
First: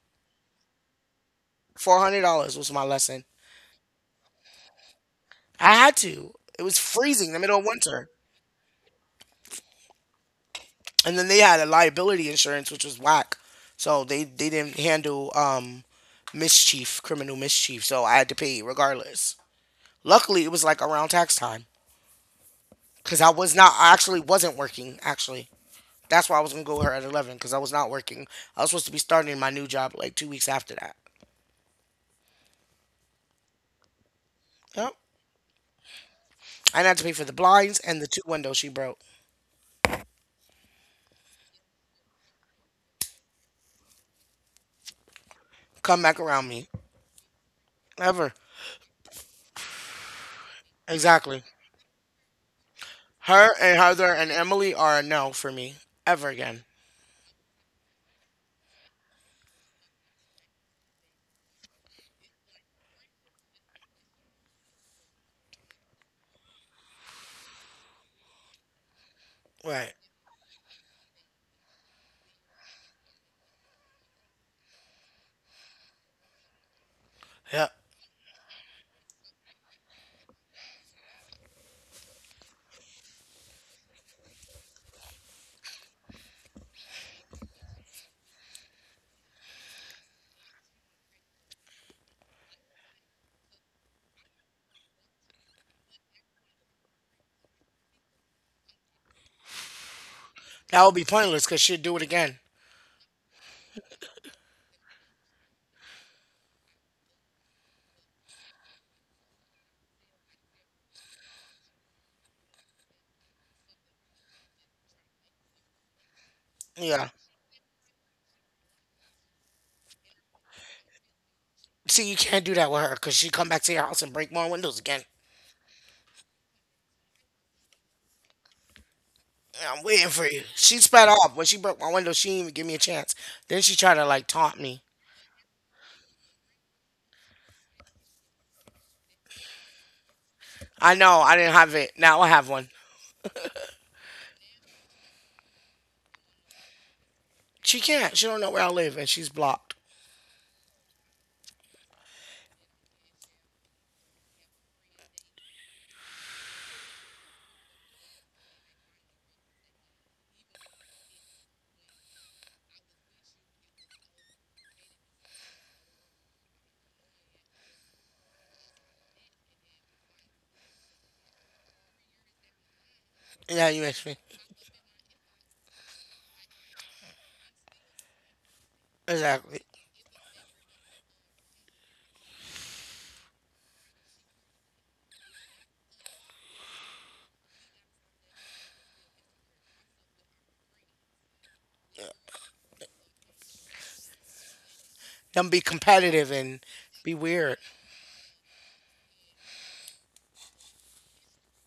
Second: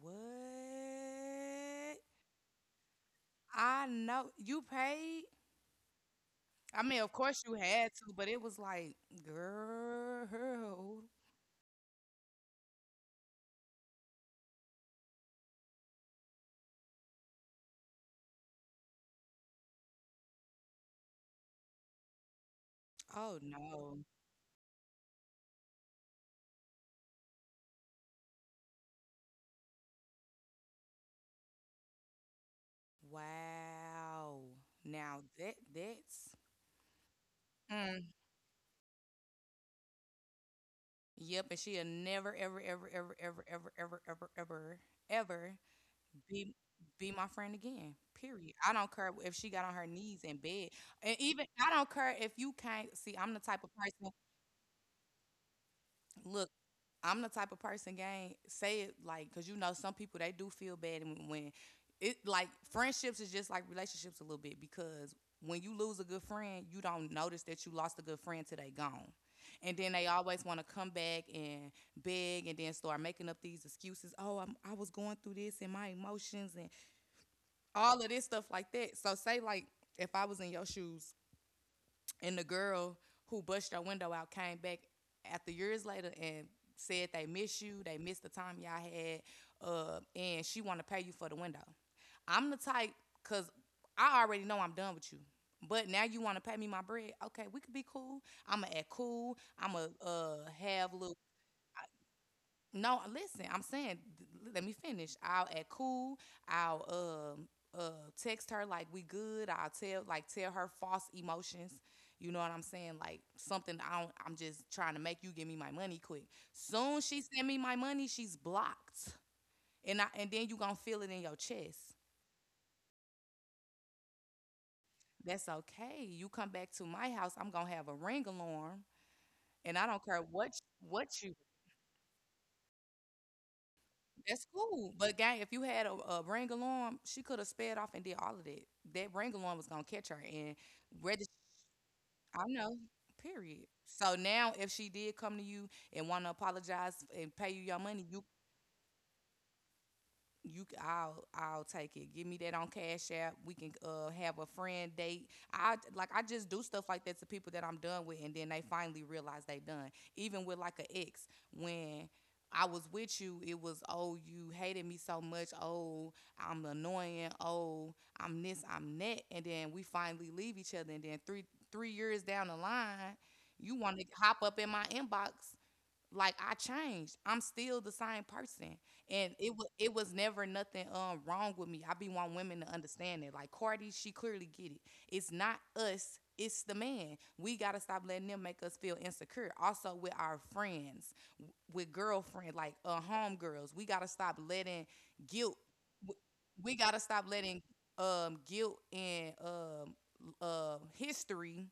S2: What?
S1: $400 was my lesson.
S2: I know you paid.
S1: I had to. It was
S2: I mean, of
S1: freezing in the
S2: course you
S1: middle of
S2: had
S1: winter,
S2: to, but it was like, girl.
S1: and then they had a liability insurance which was whack, so they didn't handle mischief, criminal mischief. So I had to pay regardless. Luckily, it was like around tax time. Because I
S2: Oh
S1: was not. I
S2: no.
S1: actually wasn't working. Actually, that's why I was gonna go with her at 11 because I was not working. I was supposed to be starting my new job like 2 weeks after that.
S2: Wow.
S1: Yep.
S2: Now that that's
S1: I had to pay for the blinds and
S2: mm.
S1: the two windows she broke.
S2: Yep, and she'll never, ever, ever, ever, ever, ever, ever, ever, ever, ever
S1: Come back around
S2: be
S1: me
S2: be my friend again.
S1: ever.
S2: Period. I don't care if she got on her knees in bed, and
S1: Exactly.
S2: even I don't care if you can't see. I'm the
S1: Her
S2: type of
S1: and
S2: person,
S1: Heather and Emily are a no for me ever
S2: look,
S1: again.
S2: I'm the type of person, gang. Say it like, cause you know some people they do feel bad when it, like friendships is just like relationships a little bit, because when you lose a good friend, you don't notice that you lost a good friend till they gone. And then
S1: Right.
S2: they always want to come back and beg and then start making up these excuses. Oh, I was going through this and my emotions and
S1: Yep.
S2: all of this stuff like that. So, say, like, if I was in your shoes, and the girl who busted our window out came back after years later and said they miss you, they missed the time y'all had, and she want to pay you for the window. I'm the type, cause I already know I'm done with you. But now you want to pay me my bread? Okay, we could be cool. I'ma act cool. I'ma
S1: That
S2: have
S1: would be
S2: little,
S1: pointless because she'd do it again.
S2: no, listen, I'm saying, let me finish. I'll act cool. I'll um text her like we good. I'll tell, like, tell her false emotions. You know what I'm saying? Like something I don't, I'm just trying to make you give me my money quick. Soon
S1: Yeah.
S2: she send me my money, she's blocked. And then you gonna feel it in your chest.
S1: See, you can't do that with her because she'd come back to your house and break more windows again.
S2: That's okay. You come back to my house, I'm gonna have a ring alarm,
S1: Yeah,
S2: and
S1: I'm
S2: I don't
S1: waiting
S2: care
S1: for you.
S2: what
S1: She
S2: what.
S1: sped off when she broke my window. She didn't even give me a chance. Then she tried to like
S2: That's
S1: taunt me.
S2: cool. But gang, if you had a ring alarm, she could have sped off and did all of that. That ring alarm was gonna catch her and
S1: I know
S2: whether,
S1: I didn't have it. Now I
S2: I
S1: have one.
S2: know, period. So now if she did come to you and wanna apologize and pay you your
S1: She
S2: money,
S1: can't.
S2: you,
S1: She don't know where I live, and she's blocked.
S2: I'll I'll take it. Give me that on Cash App. We can have a friend date. I like, I just do stuff like that to people that I'm done with and then they finally realize they done. Even with like an ex, when I was with you, it was oh you hated me so much. Oh, I'm annoying. Oh, I'm this, I'm that. And then we finally leave each other and then 3 years down the line, you
S1: Yeah, you
S2: want to
S1: makes me
S2: hop up in my inbox like I changed. I'm still the same person, and it was
S1: exactly.
S2: it was never nothing wrong with me. I be want women to understand it. Like Cardi, she clearly get it. It's not us. It's the man. We gotta stop letting them make us feel insecure. Also with our friends, with girlfriend, like homegirls, we gotta stop letting
S1: Them
S2: guilt.
S1: be
S2: w-
S1: competitive and
S2: We gotta
S1: be
S2: stop letting
S1: weird.
S2: guilt and history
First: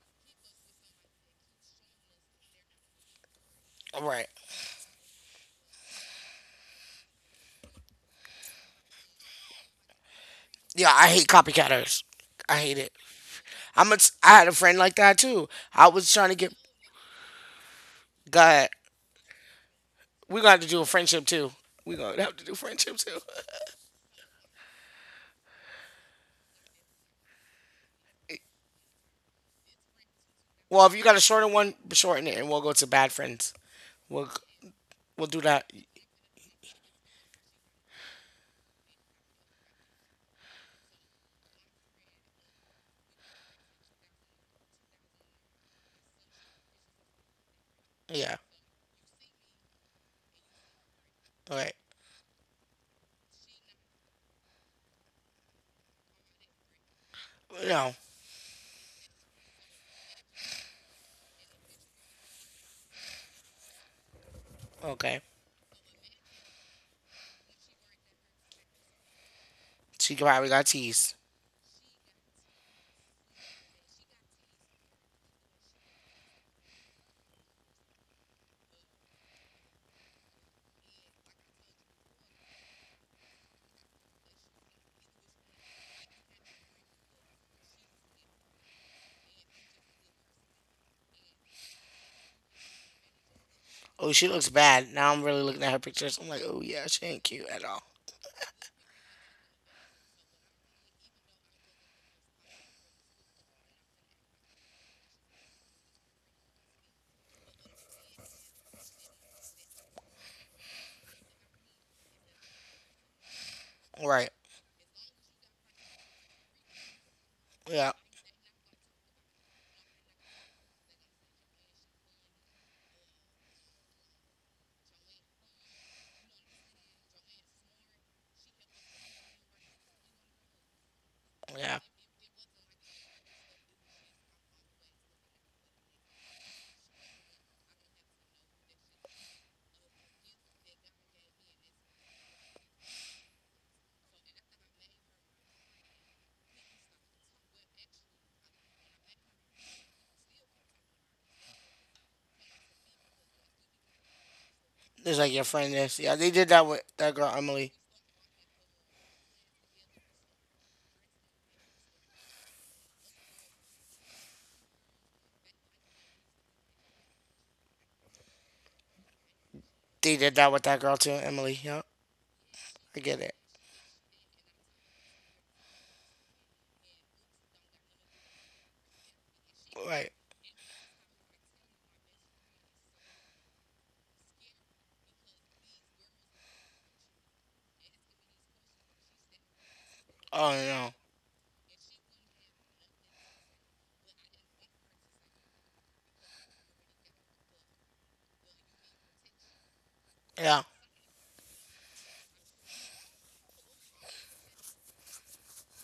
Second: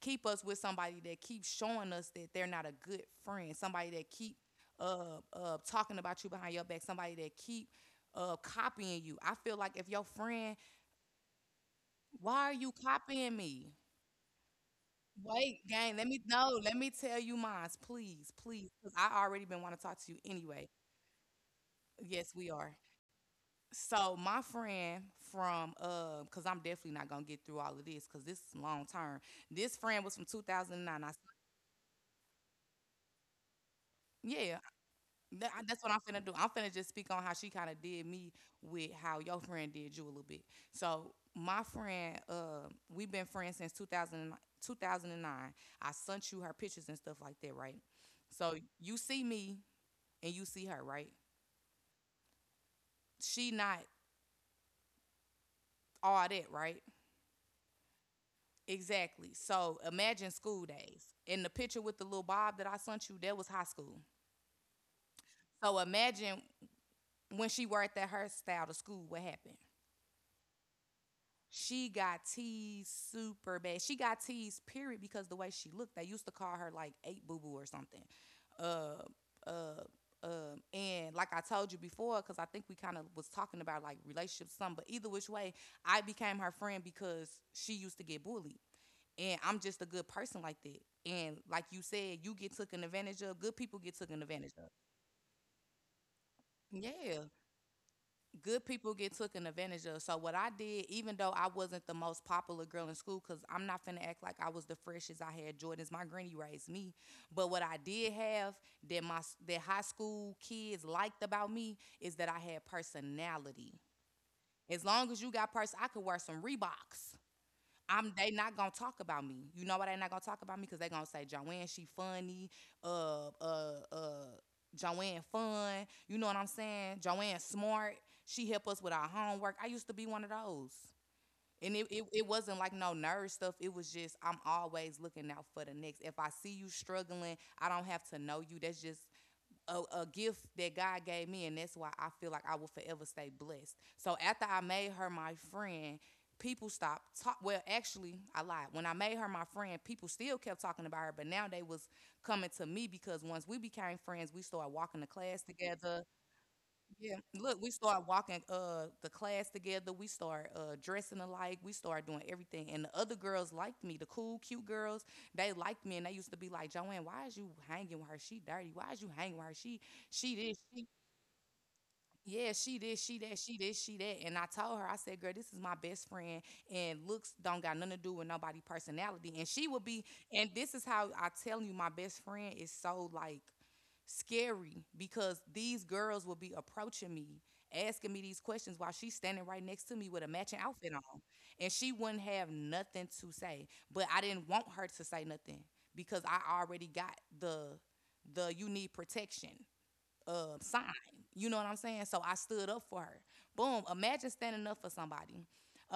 S2: keep us with somebody that keeps showing us that they're not a good friend, somebody
S1: All
S2: that
S1: right.
S2: keep talking about you behind your back, somebody that keep copying you. I feel like if your friend,
S1: Yeah, I hate copycatters.
S2: why are
S1: I
S2: you
S1: hate it.
S2: copying me?
S1: I had a friend like that too.
S2: Wait,
S1: I
S2: gang, let
S1: was
S2: me
S1: trying to get.
S2: know. Let me tell you mine, please,
S1: God,
S2: please. Because I already been want to talk to you
S1: we gonna have
S2: anyway.
S1: to do a friendship too. We gonna
S2: Yes,
S1: have to
S2: we
S1: do
S2: are.
S1: friendship too.
S2: So my friend from cause I'm definitely not gonna get through all of this, cause this is long term. This friend was from
S1: Well,
S2: 2009.
S1: if
S2: I,
S1: you got a shorter one, shorten it, and we'll go to bad friends. We'll
S2: yeah,
S1: we'll
S2: That,
S1: do
S2: I- that's
S1: that.
S2: what I'm finna do. I'm finna just speak on how she kind of did me with how your friend did you a little bit. So my friend, we've been friends since 2000, 2009. I sent you her pictures and stuff like that, right?
S1: Yeah.
S2: So you see me and you see her, right?
S1: All right.
S2: She not all that, right?
S1: No.
S2: Exactly. So imagine school days. In the picture with the little bob that I sent you, that was high school.
S1: Okay.
S2: So imagine when she worked at her style to school, what happened?
S1: She probably got teased.
S2: She got teased super bad. She got teased, period, because the way she looked. They used to call her like eight boo boo or something. Uh, uh, and like I told you before, because I think we kind of was talking about like relationships, some. But either which way, I became her friend because she used to get bullied, and I'm just a good person like that. And like you said, you get taken advantage of. Good people get taken
S1: Oh, she
S2: advantage
S1: looks
S2: of.
S1: bad. Now I'm really looking at her pictures. I'm like, oh yeah, she
S2: Yeah,
S1: ain't cute at all.
S2: good people get taken advantage of. So what I did, even though I wasn't the most popular girl in school, cause I'm not finna act like I was the freshest. I had Jordans. My granny raised me, but what I did have that my that high school kids liked about me is that I had personality.
S1: Right.
S2: As long as you got person, I could wear some Reeboks.
S1: Yeah.
S2: I'm they not gonna talk about me. You know why they not gonna talk about me? Cause they gonna say Joanne, she funny. Uh, uh, uh, Joanne fun. You know what I'm saying? Joanne smart. She help us with our homework. I used to be one of those. And it,
S1: Yeah.
S2: it, it wasn't like no nerd stuff. It was just I'm always looking out for the next. If I see you struggling, I don't have to know you. That's just a gift that God gave me, and that's why I feel like I will forever stay blessed. So after I made her my friend, people stopped talking. Well, actually, I lied. When I made her my friend, people still kept talking about her, but now they was coming to me because once we became friends, we started walking to
S1: It's
S2: class
S1: like your friend
S2: together.
S1: is. Yeah, they did that with
S2: Yeah,
S1: that girl
S2: look, we
S1: Emily.
S2: start walking the class together. We start dressing alike. We start doing everything. And the other girls liked me, the cool, cute girls. They liked me, and they used to be like, "Joanne, why is you hanging with her? She dirty. Why is you hanging with her?
S1: They
S2: She
S1: did
S2: this,
S1: that with
S2: she."
S1: that girl too, Emily. Yeah.
S2: Yeah, she this,
S1: I
S2: she
S1: get
S2: that,
S1: it.
S2: she this, she that. And I told her, I said, girl, this is my best friend, and looks don't got nothing to do with nobody personality. And she would be,
S1: Right.
S2: and this is how I tell you, my best friend is so like scary because these girls will be approaching me, asking me these questions while she's standing right next to me with a matching
S1: Oh
S2: outfit
S1: no.
S2: on. And she wouldn't have nothing to say. But I didn't want her to say nothing because I already got the you need protection
S1: Yeah.
S2: sign. You know what I'm saying? So I stood up for her. Boom. Imagine standing up for somebody.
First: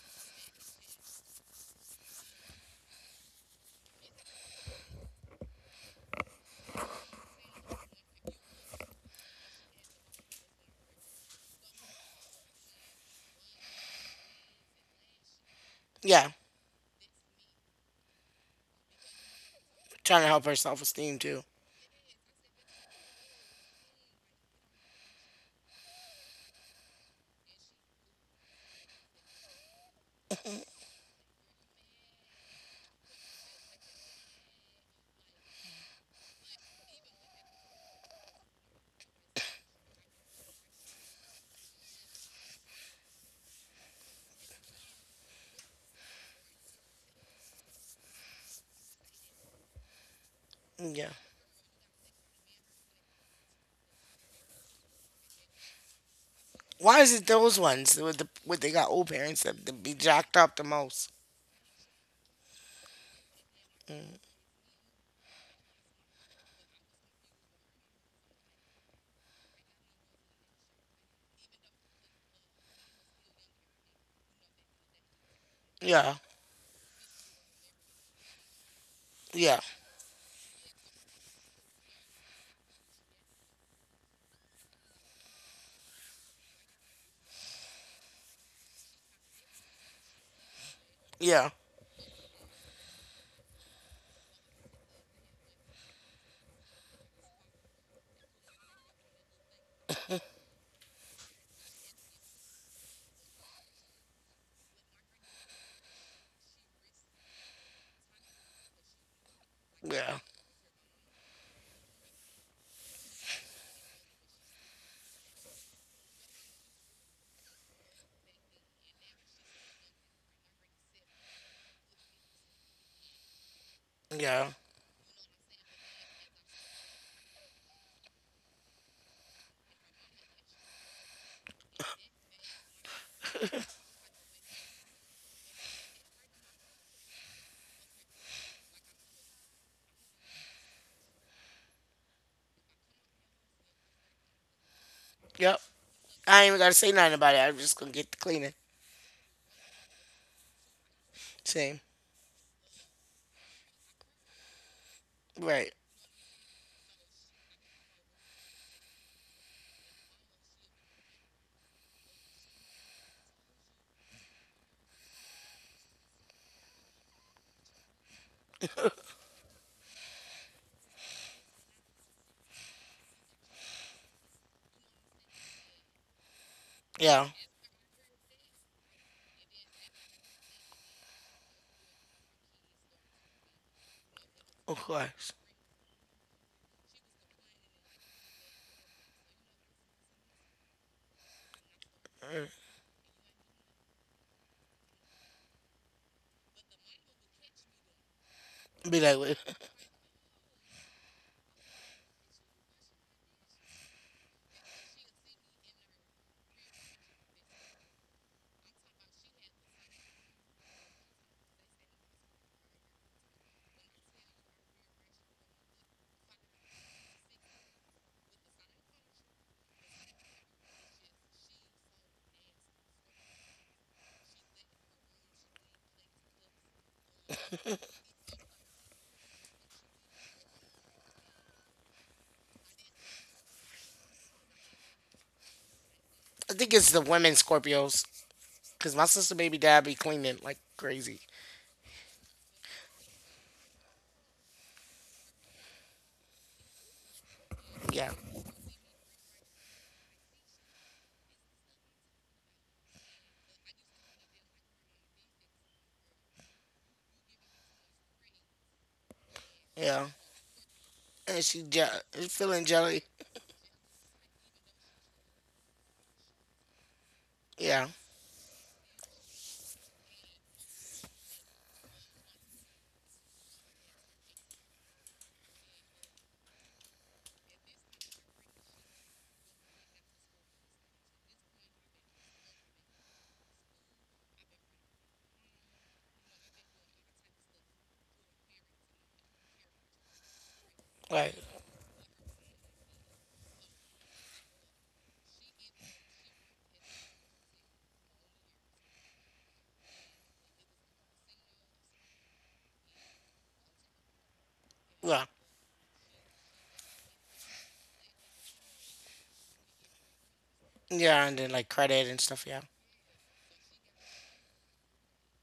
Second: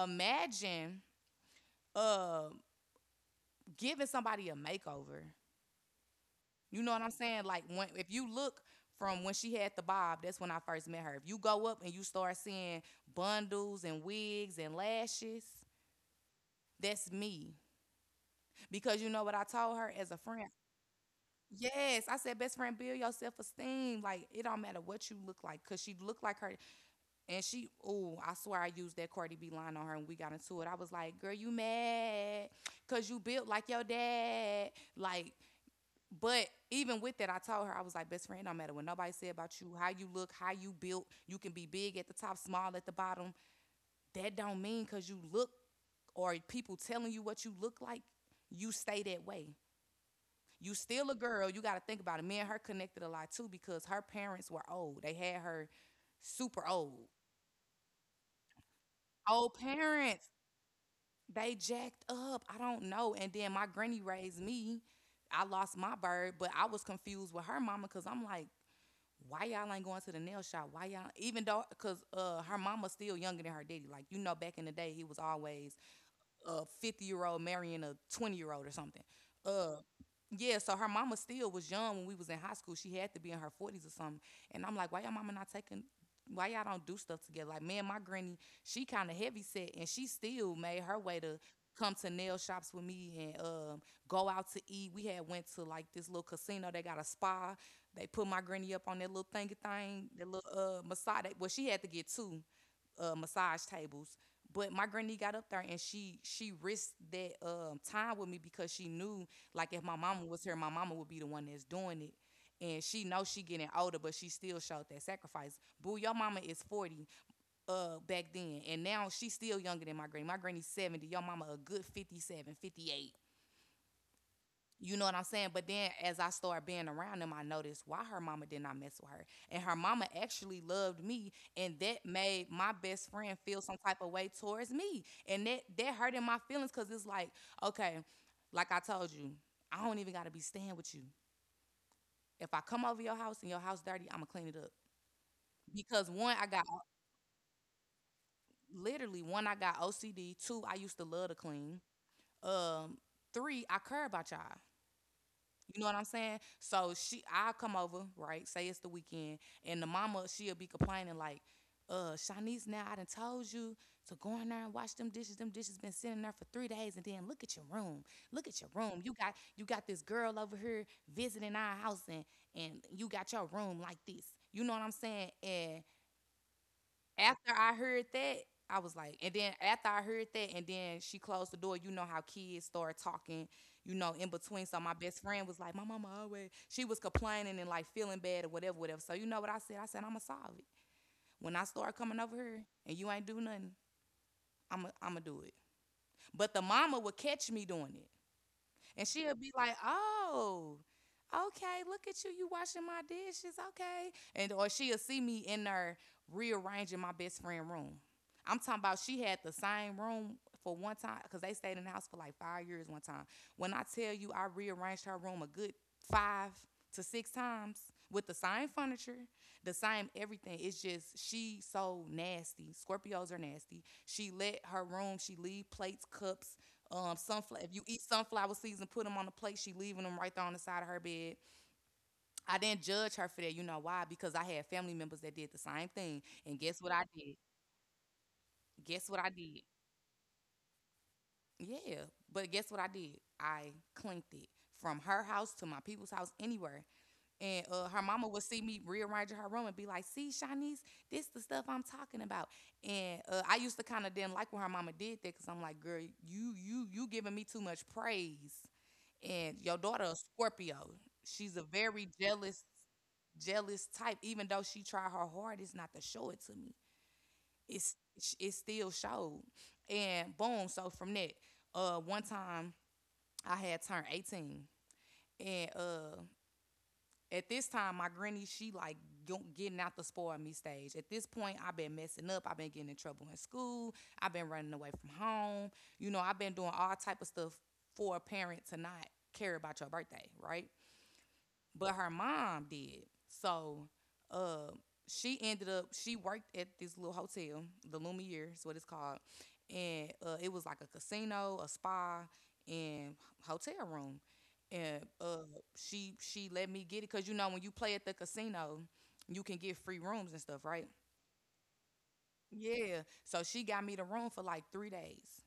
S2: Imagine uh, giving somebody a makeover. You know what I'm saying? Like when if you look from when she had the bob, that's when I first met her. If you go up and you start seeing bundles and wigs and lashes,
S1: Yeah.
S2: that's me. Because you know what I told her as a
S1: Trying to help
S2: friend?
S1: her self esteem too.
S2: Yes, I said, best friend, build your self esteem. Like, it don't matter what you look like. Cause she looked like her. And she, ooh, I swear I used that Cardi B line on her when we got into it. I was like, girl, you mad because you built like your dad. Like, but even with that, I told her, I was like, best friend, no matter what nobody said about you, how you look, how you built, you can be big at the top, small at the bottom. That don't mean because you look or people telling you what you look like, you stay that way. You still
S1: Yeah.
S2: a girl. You got to think about it. Me and her connected a lot too because her parents were old. They had her super
S1: Why
S2: old.
S1: is it those ones with they got old parents
S2: Old
S1: that be
S2: parents.
S1: jacked up the most?
S2: They jacked up. I don't know. And then my granny raised me. I lost my bird, but I was confused with her mama because I'm like, why y'all ain't going to the nail shop? Why y'all? Even though, cause her mama still younger than her daddy. Like you know, back in the day, he was always
S1: Yeah.
S2: a 50-year-old marrying a 20-year-old or something.
S1: Yeah.
S2: Uh, yeah, so her mama still was young when we was in high school. She had to be in her 40s or something. And I'm like, why y'all mama not taking, why y'all don't do stuff together? Like, me and my granny, she kind of heavy set and she still made her way to
S1: Yeah.
S2: come to nail shops with me and go out to eat. We had went to like this little casino. They got a spa. They put my granny up on that little thingy thing, that little massage. Well, she had to get two massage tables, but my granny got up there and she risked that time with me because she knew like if my
S1: Yeah.
S2: mama was here, my mama would be the one that's doing it. And she knows she getting older, but she still showed that sacrifice. Boo, your mama is 40 back then. And now she's still younger than my granny. My granny's 70. Your mama a good 57, 58.
S1: Yeah.
S2: You know what I'm saying? But then as I started being around them, I noticed why her mama did not mess with her. And her mama actually loved me. And that made my best friend feel some type of way towards me. And that hurted my feelings because it's like, okay, like I told you, I don't even gotta be staying with you. If I come over your house and your house dirty, I'ma clean it up.
S1: Yep.
S2: Because one,
S1: I ain't even gotta say nothing about it. I'm just gonna get the cleaning.
S2: I got OCD. Two, I used to love to clean.
S1: Same.
S2: Um, three, I care about y'all.
S1: Right.
S2: You know what I'm saying? So she, I come over, right? Say it's the weekend, and the mama, she'll be complaining like, Shanice, now I done told you to go in there and wash them dishes. Them dishes been sitting there for 3 days, and then look at your room. Look at your room. You got this girl over here visiting our house, and you got your room like this. You know what I'm saying?" And
S1: Yeah.
S2: after I heard that, I was like and then after I heard that, and then she closed the door, you know how kids start talking, you know, in between. So
S1: Of
S2: my best
S1: course.
S2: friend was like, my mama always she was complaining and like feeling bad or whatever, whatever. So you know what I said? I said, I'ma solve it. When I start coming over
S1: Mm.
S2: here and you ain't do nothing, I'ma I am do it. But the mama would catch me doing it.
S1: Be
S2: And
S1: like,
S2: she'll be
S1: wait.
S2: like, "Oh, okay, look at you, you washing my dishes, okay." And or she'll see me in there rearranging my best friend room. I'm talking about she had the same room for one time because they stayed in the house for like 5 years. One time, when I tell you I rearranged her room a good five to six times with the same furniture, the same everything. It's just she so nasty. Scorpios are nasty. She let her room, she leave plates, cups, sunflower. If you eat sunflower seeds and put them on the plate, she leaving them right there on the side of her bed. I didn't judge her for that. You know why? Because I had family members that did the same thing.
S1: I
S2: And
S1: think
S2: guess what
S1: it's
S2: I
S1: the
S2: did?
S1: women Scorpios, because
S2: Guess
S1: my
S2: what I
S1: sister
S2: did?
S1: baby dad be cleaning like crazy.
S2: Yeah, but guess what I did? I clinked it from her house to my people's house, anywhere. And her
S1: Yeah,
S2: mama would see me rearranging her room and be like, "See, Shanice, this the stuff I'm talking about." And I used to kind of didn't like when her mama did that because I'm like, "Girl, you giving me too much praise," and your daughter
S1: yeah,
S2: a Scorpio.
S1: and
S2: She's a very jealous,
S1: feeling jelly.
S2: jealous type. Even though she tried her hardest not to show it to me,
S1: Yeah,
S2: it's it still showed. And boom. So from that, one time I had turned 18, and at this time my granny she like getting out the spoil me stage. At this point, I've been messing up. I've been getting in trouble in school. I've been running away from home. You know, I've been doing all type of stuff for a parent to not care about your birthday, right?
S1: right.
S2: But her mom did. So uh, she ended up she worked at this little hotel, the Lumiere is what it's called, and it was like a casino, a spa, and hotel room. And
S1: Yeah,
S2: she let me get it because you know when you play at the casino, you can get free rooms and stuff, right?
S1: yeah, and then like credit and stuff. Yeah,
S2: Yeah. So she got me the room for like 3 days,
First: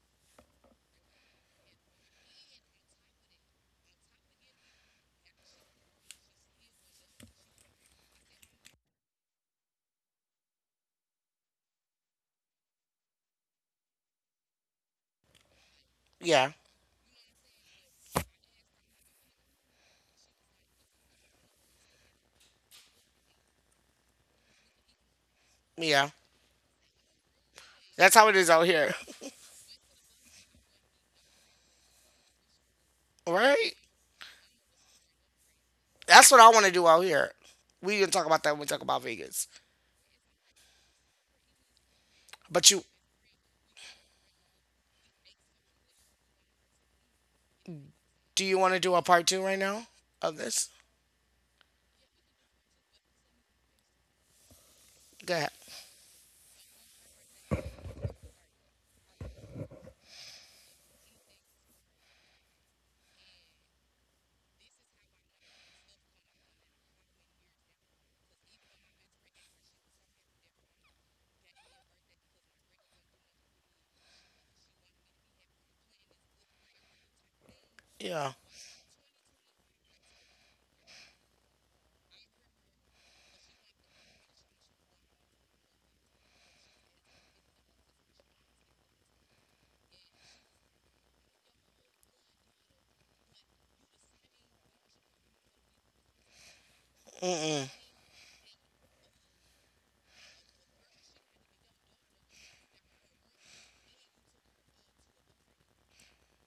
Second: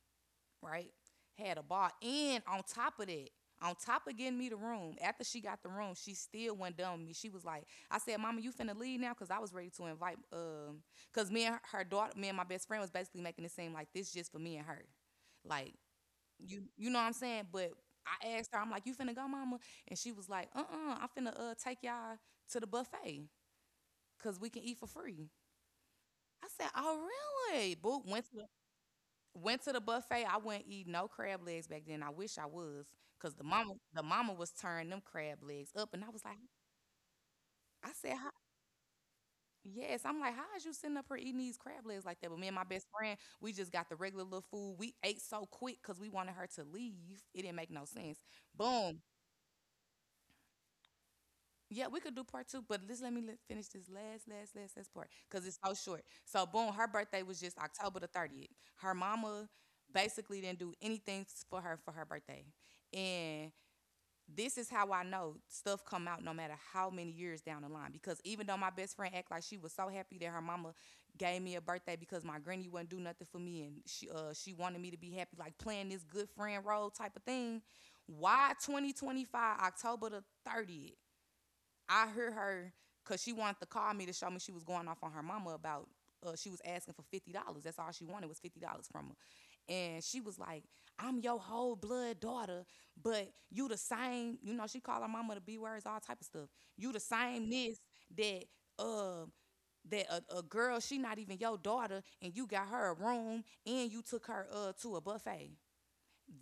S2: right? Had a bar. And on top of that, on top of getting me the room, after she got the room, she still went down with me. She was like, I said, "Mama, you finna leave now?" Cause I was ready to invite cause me and her, her daughter, me and my best friend was basically making it seem like this just for me and her. Like,
S1: yeah,
S2: you know what I'm saying? But I asked her, I'm like, "You finna go, mama?" And she was like, I am finna take y'all to the buffet. Cause we can eat for free."
S1: yeah.
S2: I said, "Oh really?" Boo
S1: That's how
S2: went
S1: it
S2: to
S1: is out here,
S2: Went to the buffet. I wouldn't eat no crab legs back then. I wish I was, cause
S1: right?
S2: the mama was turning them crab legs up, and I was
S1: That's what
S2: like,
S1: I want to do out here.
S2: I
S1: We didn't
S2: said,
S1: talk
S2: "How?"
S1: about that when we talk about Vegas.
S2: Yes. I'm like, how is you sitting up here eating these crab legs like that? But me and my
S1: But you,
S2: best friend, we just got the regular little food. We ate so quick, cause we wanted her to leave. It didn't make no sense.
S1: do you want to do a
S2: Boom.
S1: part two right now of this?
S2: Yeah, we could do part two, but just finish this last part
S1: Go
S2: because
S1: ahead.
S2: it's so short. So, boom, her birthday was just October the 30th. Her mama basically didn't do anything for her birthday. And this is how I know stuff come out no matter how many years down the line. Because even though my best friend act like she was so happy that her mama gave me a birthday because my granny wouldn't do nothing for me and she wanted me to be happy, like playing this good friend role type of thing.
S1: Yeah.
S2: Why 2025 October the 30th? I heard her because she wanted to call me to show me she was going off on her mama about she was asking for $50. That's all she wanted was $50 from her. And she was like, "I'm your whole blood daughter, but you the same." You know, she called her mama the b words, all type of stuff. You the same
S1: Mm-mm.
S2: this that um that a girl she not even your daughter, and you got her a room, and you took her to a buffet.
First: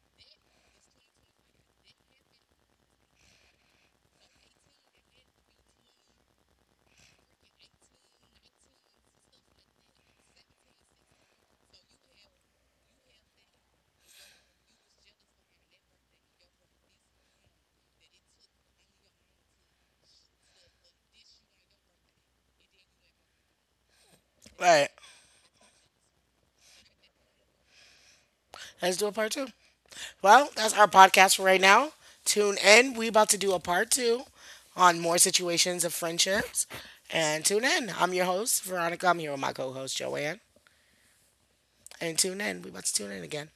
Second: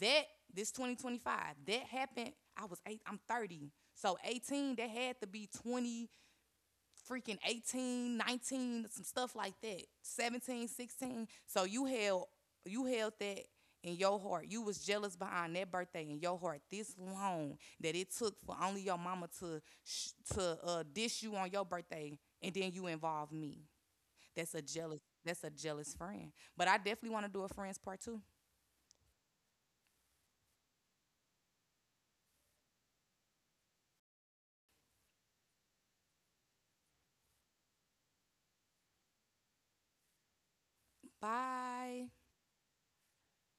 S2: That this 2025 that happened. I was eight. I'm 30. So 18, that had to be 20 freaking 18, 19, some stuff like that. 17, 16. So you held that in your heart. You was jealous behind that birthday in your heart this long that it took for only your mama to dish you on your birthday and then you involve me. That's a
S1: All right.
S2: jealous friend. But I definitely want to do a friends part too.
S1: Let's do a part two. Well, that's our podcast for right now. Tune in. We about to do a part two on more situations of friendships. And tune in. I'm your host, Veronica. I'm here with my co-host, Joanne.
S2: Bye.
S1: And tune in. We about to tune in again.